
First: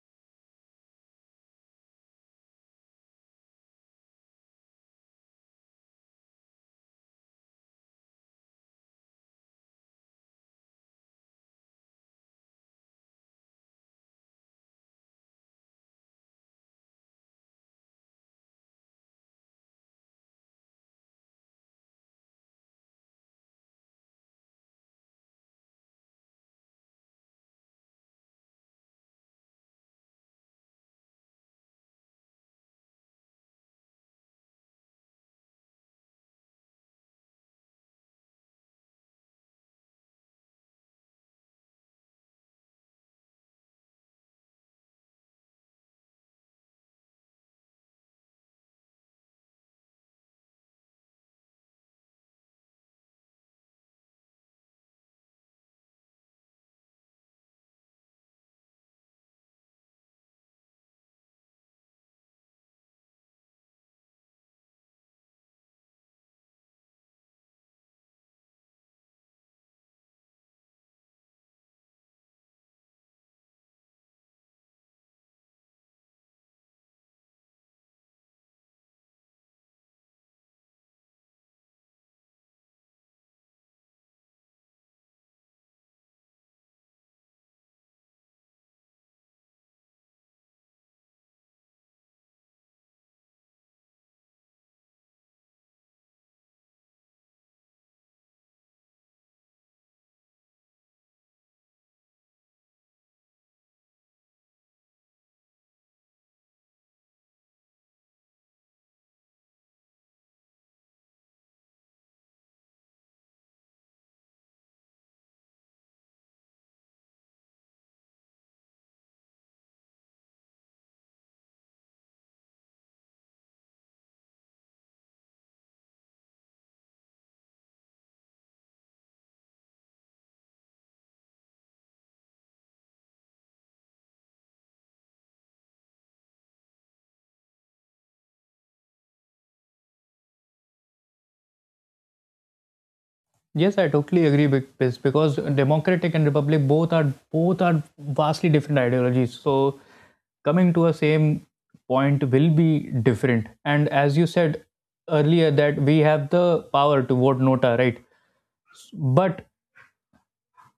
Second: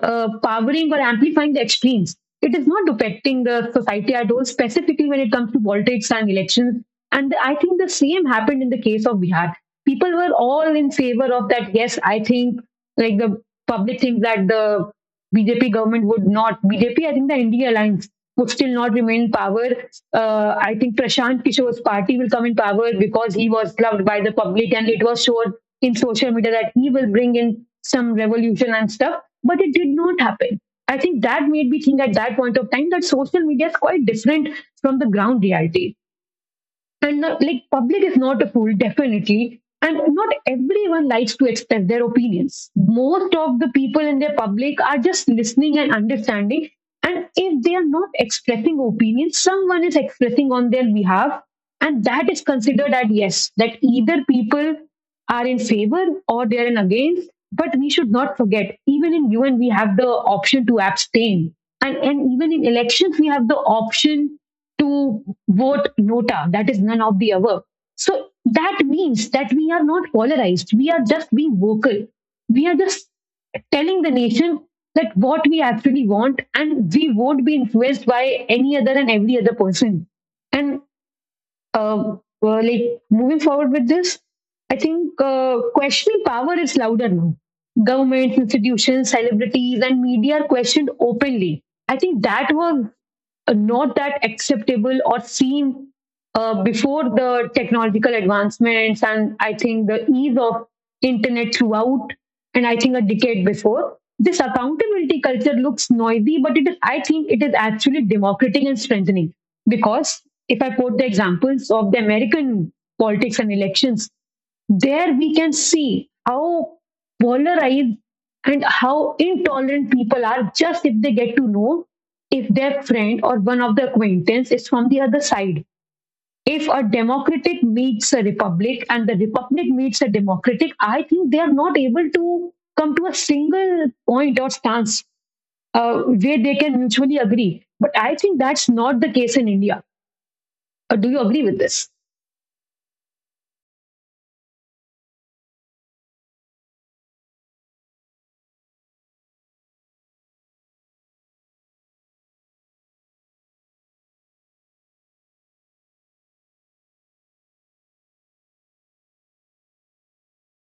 uh, powering or amplifying the extremes. It is not affecting the society at all, specifically when it comes to politics and elections, and I think the same happened in the case of Bihar. People were all in favor of that. Yes, I think like the public thinks that the BJP government would not. BJP, I think the India Alliance would still not remain in power. I think Prashant Kishore's party will come in power because he was loved by the public, and it was shown in social media that he will bring in some revolution and stuff. But it did not happen. I think that made me think at that point of time that social media is quite different from the ground reality, and not, like, public is not a fool, definitely, and not everyone likes to express their opinions. Most of the people in their public are just listening and understanding, and if they are not expressing opinions, someone is expressing on their behalf, and that is considered as yes, that either people are in favor or they are in against. But we should not forget, even in UN we have the option to abstain, and even in elections we have the option to vote NOTA, that is none of the above. So that means that we are not polarized, we are just being vocal. We are just telling the nation that what we actually want, and we won't be influenced by any other and every other person. And uh, like moving forward with this, I think questioning power is louder now. Governments, institutions, celebrities, and media are questioned openly. I think that was not that acceptable or seen before the technological advancements and I think the ease of internet throughout, and I think a decade before. This accountability culture looks noisy, but it is, I think it is actually democratic and strengthening, because if I quote the examples of the American politics and elections, there we can see how polarized and how intolerant people are just if they get to know if their friend or one of the acquaintance is from the other side. If a democratic meets a republic and the republic meets a democratic, I think they are not able to come to a single point or stance where they can mutually agree. But I think that's not the case in India. Do you agree with this?
Yes, I totally agree with this, because democratic and republic both are vastly different ideologies. So coming to a same point will be different. And as you said earlier, that we have the power to vote NOTA, right? But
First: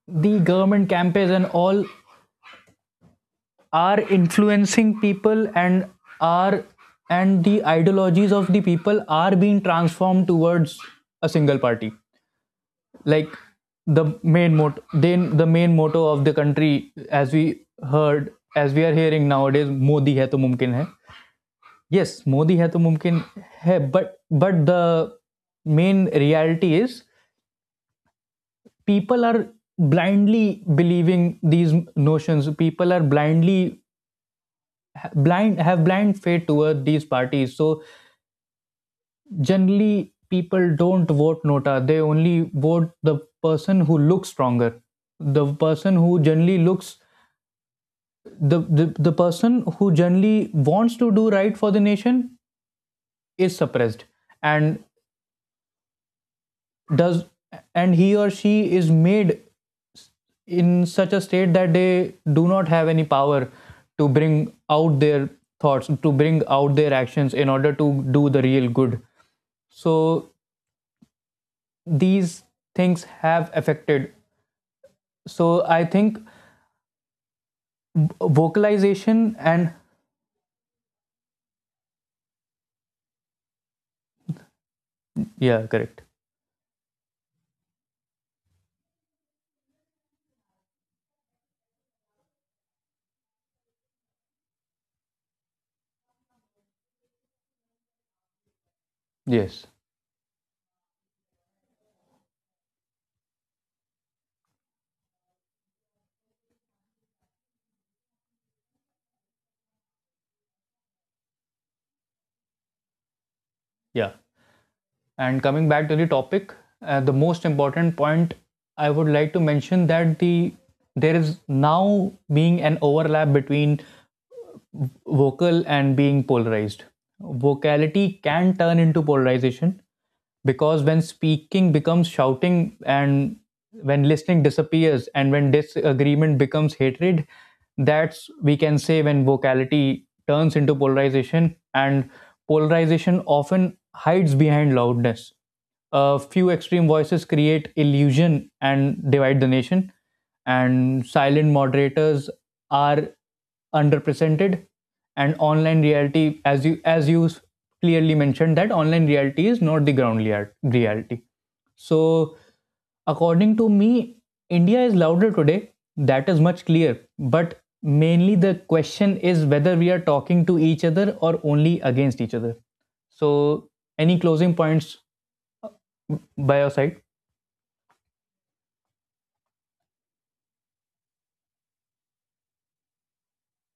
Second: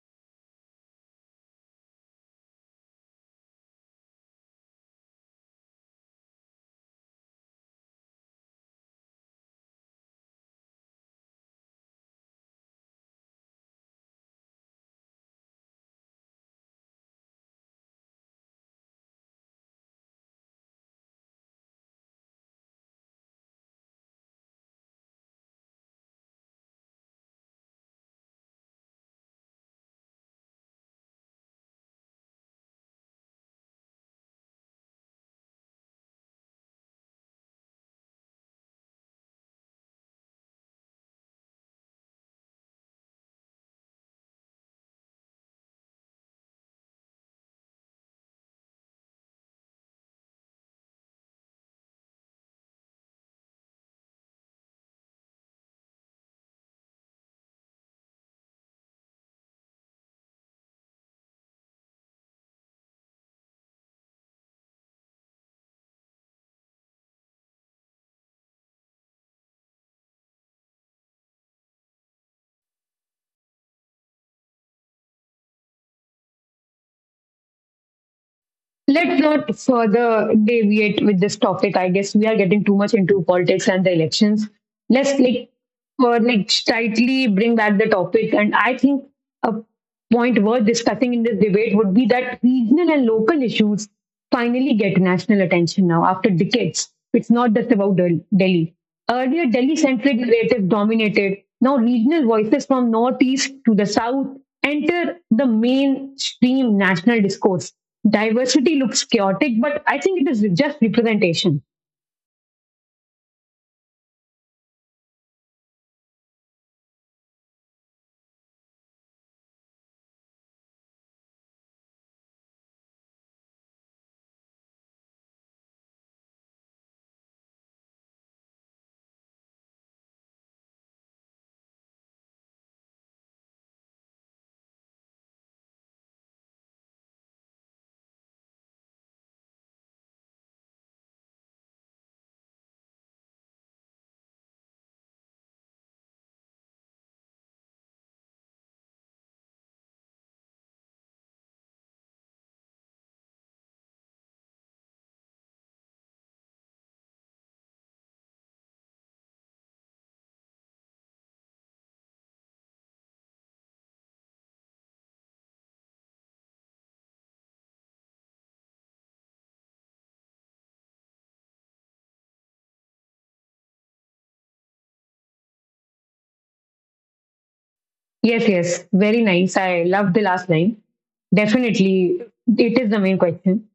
the government campaigns and all are influencing people and are and the ideologies of the people are being transformed towards a single party, like the main motto, of the country, as we heard, as we are hearing nowadays, Modi hai to mumkin hai. Yes, Modi hai to mumkin hai, but the main reality is, people are blindly believing these notions, people are blindly blind faith toward these parties. So generally people don't vote NOTA, they only vote the person who looks stronger, the person who generally looks the person who generally wants to do right for the nation is suppressed, and does, and he or she is made in such a state that they do not have any power to bring out their thoughts, to bring out their actions in order to do the real good. So these things have affected. So I think
Let's
vocalization
not
and
further deviate with this topic. I guess we are getting too much into politics and the elections. Let's like,
yeah correct
like, tightly bring back the topic. And I think a point worth discussing in this debate would be that regional and local issues finally get national attention now after decades. It's not just about Delhi. Earlier,
yes
Delhi centric narrative dominated. Now, regional voices from northeast to the south enter the mainstream national discourse. Diversity looks chaotic, but I think it is just representation.
yeah. And coming back to the topic, the most important point I would like to mention that there is now being an overlap between vocal and being polarized. Vocality can turn into polarization, because when speaking becomes shouting, and when listening disappears, and when disagreement becomes hatred, that's we can say when vocality turns into polarization, and polarization often hides behind loudness. A few extreme voices create illusion and divide the nation, and silent moderators are underrepresented, and online reality, as you clearly mentioned, that online reality is not the ground reality. So according to me, India is louder today, that is much clear. But mainly the question is whether we are talking to each other or only against each other. So any closing points by your side?
Yes, yes. Very nice. I love the last line. Definitely, it is the main question.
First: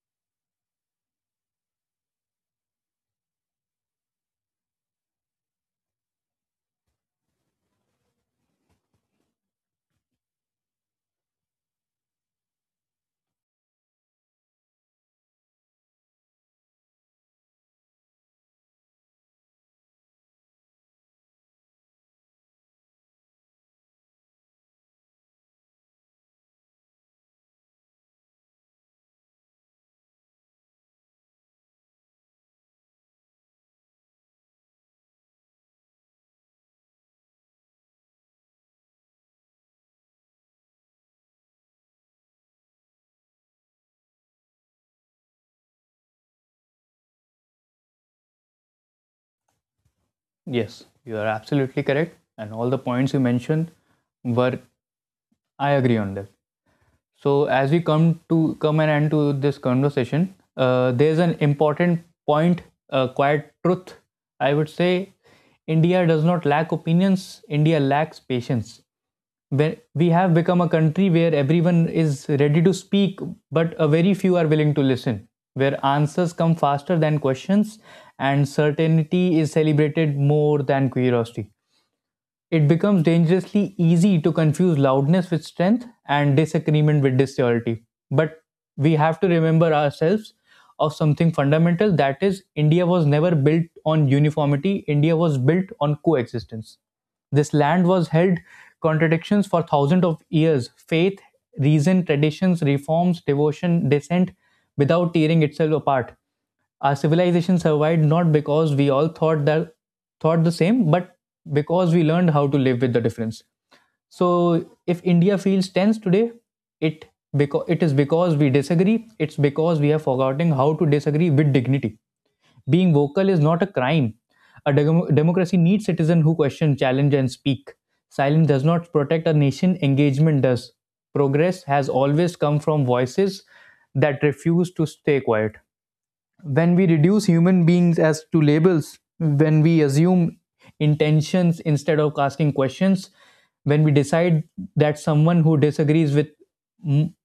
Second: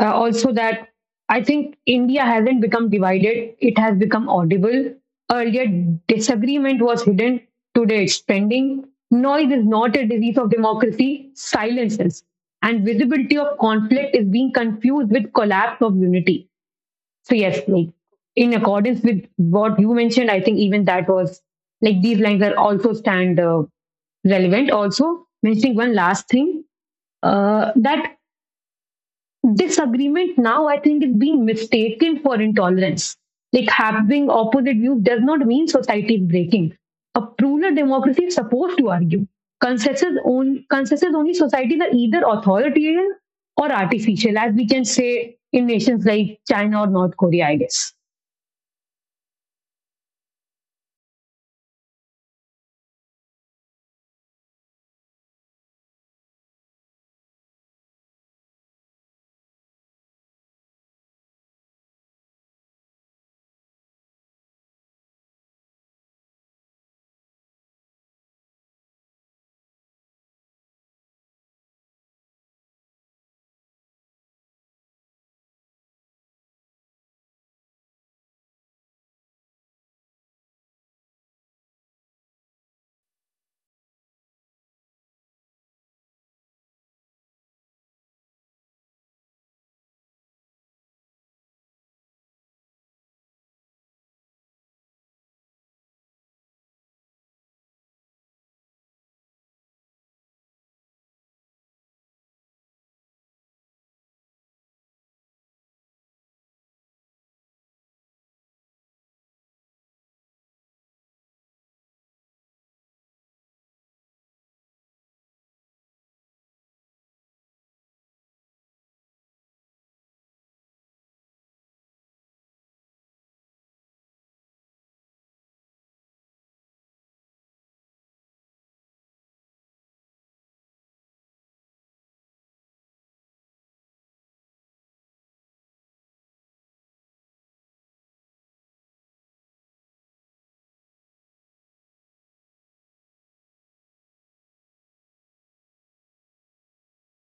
Also, that I think India hasn't become divided, it has become audible. Earlier, disagreement was hidden, today, it's trending. Noise is not a disease of democracy, silences. And visibility of conflict is being confused with collapse of unity. So yes, like in accordance with what you mentioned, I think even that was like these lines are also stand relevant. Also mentioning one last thing that disagreement now I think is being mistaken for intolerance. Like having opposite views does not mean society is breaking. A plural democracy is supposed to argue. Consensus only societies are either authoritarian or artificial, as we can say in nations like China or North Korea, I guess.
Yes, you are absolutely correct, and all the points you mentioned were, I agree on that. So as we come to come and end to this conversation, there's an important point, quiet truth, I would say. India does not lack opinions. India lacks patience. Where we have become a country where everyone is ready to speak, but a very few are willing to listen. Where answers come faster than questions, and certainty is celebrated more than curiosity. It becomes dangerously easy to confuse loudness with strength and disagreement with disloyalty. But we have to remember ourselves of something fundamental, that is, India was never built on uniformity, India was built on coexistence. This land was held contradictions for thousands of years, faith, reason, traditions, reforms, devotion, dissent, without tearing itself apart. Our civilization survived not because we all thought the same, but because we learned how to live with the difference. So if India feels tense today, it because it is because we disagree, it's because we have forgotten how to disagree with dignity. Being vocal is not a crime. A democracy needs citizens who question, challenge, and speak. Silence does not protect a nation, engagement does. Progress has always come from voices that refuse to stay quiet. When we reduce human beings as to labels, when we assume intentions instead of asking questions, when we decide that someone who disagrees with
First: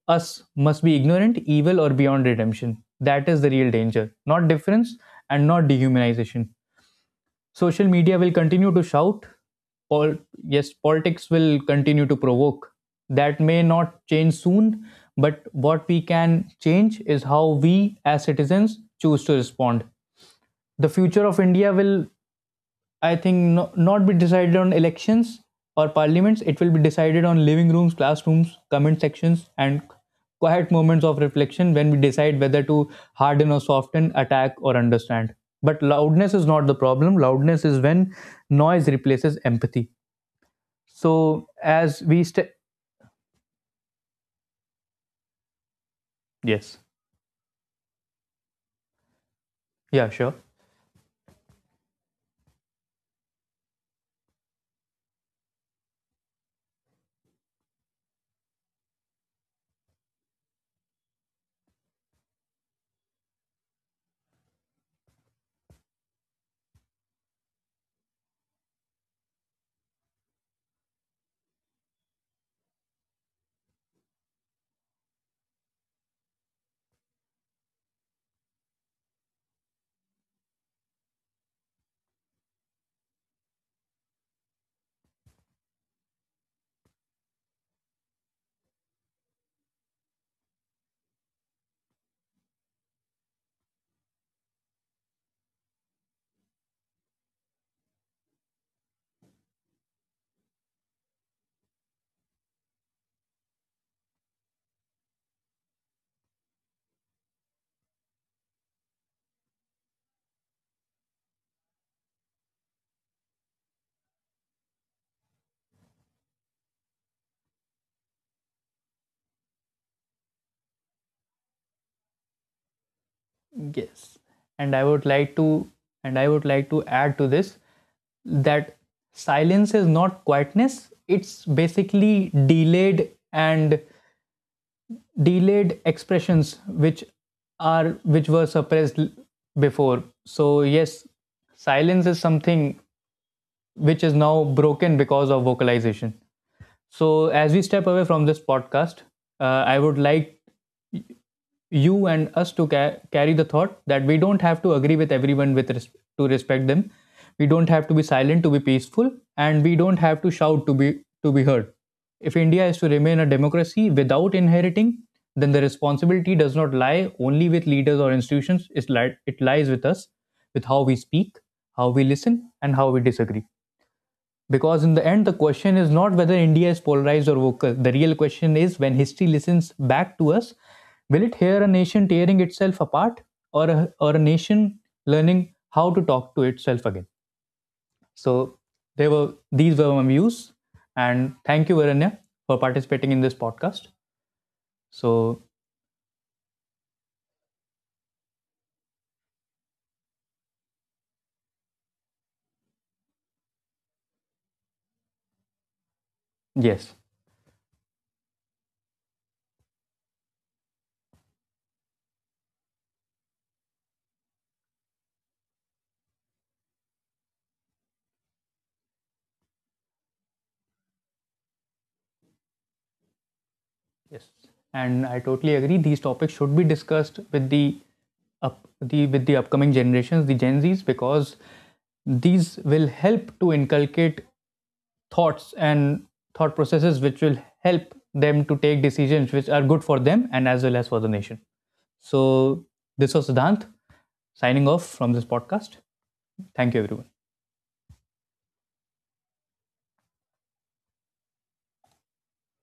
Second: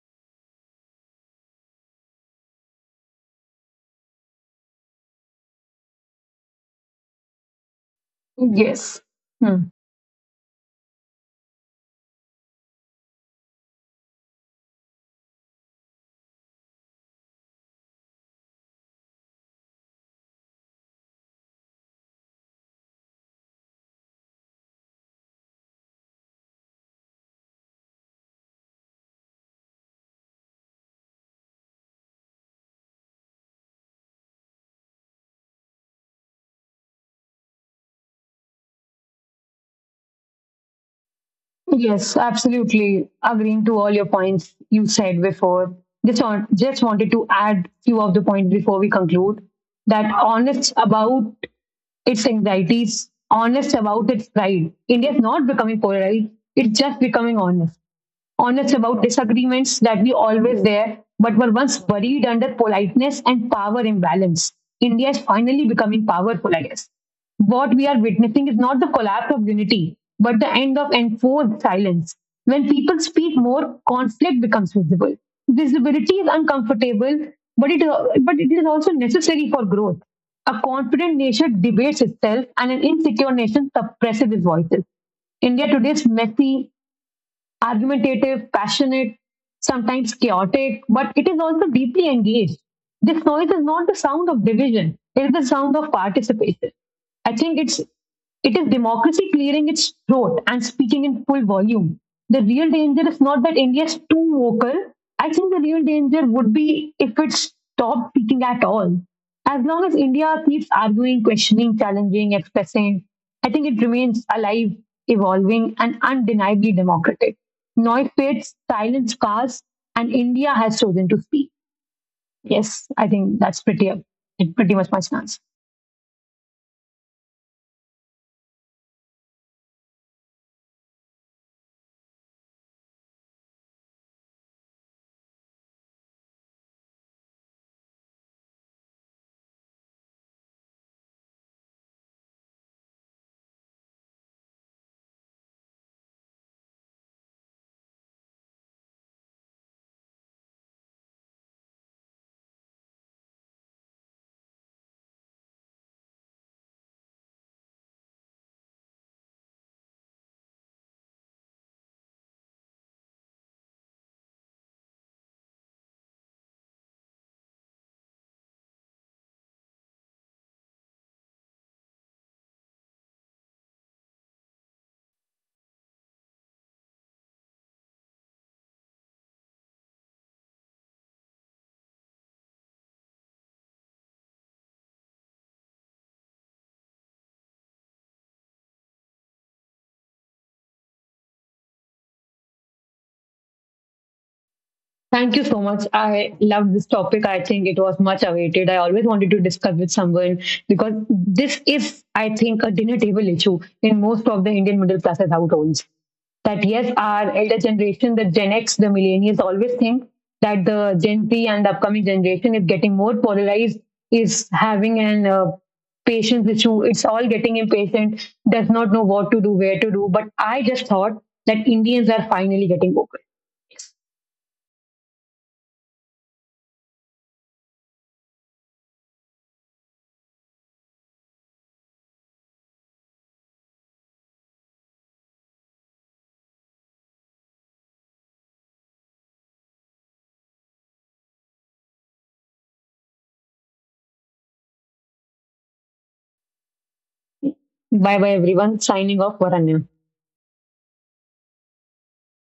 us must be ignorant, evil, or beyond redemption, that is the real danger, not difference, and not dehumanization. Social media will continue to
Yes.
shout,
Hmm.
Pol- yes, politics will continue to provoke, that may not change soon. But what we can change is how we as citizens choose to respond. The future of India will, I think, not be decided on elections or parliaments. It will be decided on living rooms, classrooms, comment sections, and quiet moments of reflection, when we decide whether to harden or soften, attack or understand. But loudness is not the problem. Loudness is when noise replaces empathy. So as
Yes,
we
absolutely. Agreeing to all your points you said before. Just on,
yes,
just wanted to add few of the points before we conclude.
yeah,
That
sure.
honest about its anxieties, honest about its pride. India is not becoming polarized. It's just becoming honest. Honest about disagreements that we always there, but were once buried under politeness and power imbalance. India is finally becoming powerful, I guess. What we are witnessing is not the collapse of unity, but the end of enforced silence. When people speak more, conflict becomes visible. Visibility is uncomfortable, but it is also necessary for growth. A confident nation debates itself, and an insecure nation suppresses its voices. India today's messy, argumentative, passionate, sometimes chaotic, but it is also deeply engaged. This noise is not the sound of division, it is the sound of participation. I think it is democracy clearing its throat and speaking in full volume. The real danger is not that India is too vocal. I think the real danger would be if it stopped speaking at all. As long as India keeps arguing, questioning, challenging, expressing, I think it remains alive, evolving, and undeniably democratic. Noy fits, silenced cars, and India has chosen to speak. Yes, I think that's pretty
Yes. And
pretty
I
much my
would like
stance.
to and I would like to add to this that silence is not quietness, it's basically delayed expressions which are which were suppressed before. So yes, silence is something which is now broken because of vocalization. So, as we step away from this podcast, uh, I would like you and us to carry the thought that we don't have to agree with everyone, with to respect them. We don't have to be silent to be peaceful, and we don't have to shout to be heard. If India is to remain a democracy without inheriting, then the responsibility does not lie only with leaders or institutions. It, it lies with us, with how we speak, how we listen, and how we disagree. Because in the end, the question is not whether India is polarized or vocal. The real question is, when history listens back to us, will it hear a nation tearing itself apart, or or a nation learning how to talk to itself again? So there were, these were my views, and thank you, Varanya, for participating in this podcast.
Thank
So
you so much. I love this topic. I think it was much awaited. I always wanted to discuss with someone because this is, I think, a dinner table issue in most of the Indian middle classes households. That yes,
yes,
our elder generation, the Gen X, the millennials always think that the Gen Z and the upcoming generation is getting more polarized, is having an patience issue. It's all getting impatient, does not know what to do, where to do. But I just thought that Indians are finally getting woke.
yes, and I totally agree. These topics should be discussed with the up the with the upcoming generations, the Gen Zs, because these will help to inculcate thoughts and thought processes which will help them to take decisions which are good for them and as well as for the nation. So this was Siddhant signing off from this podcast. Thank you everyone.
Bye bye everyone. Signing off, Varanya.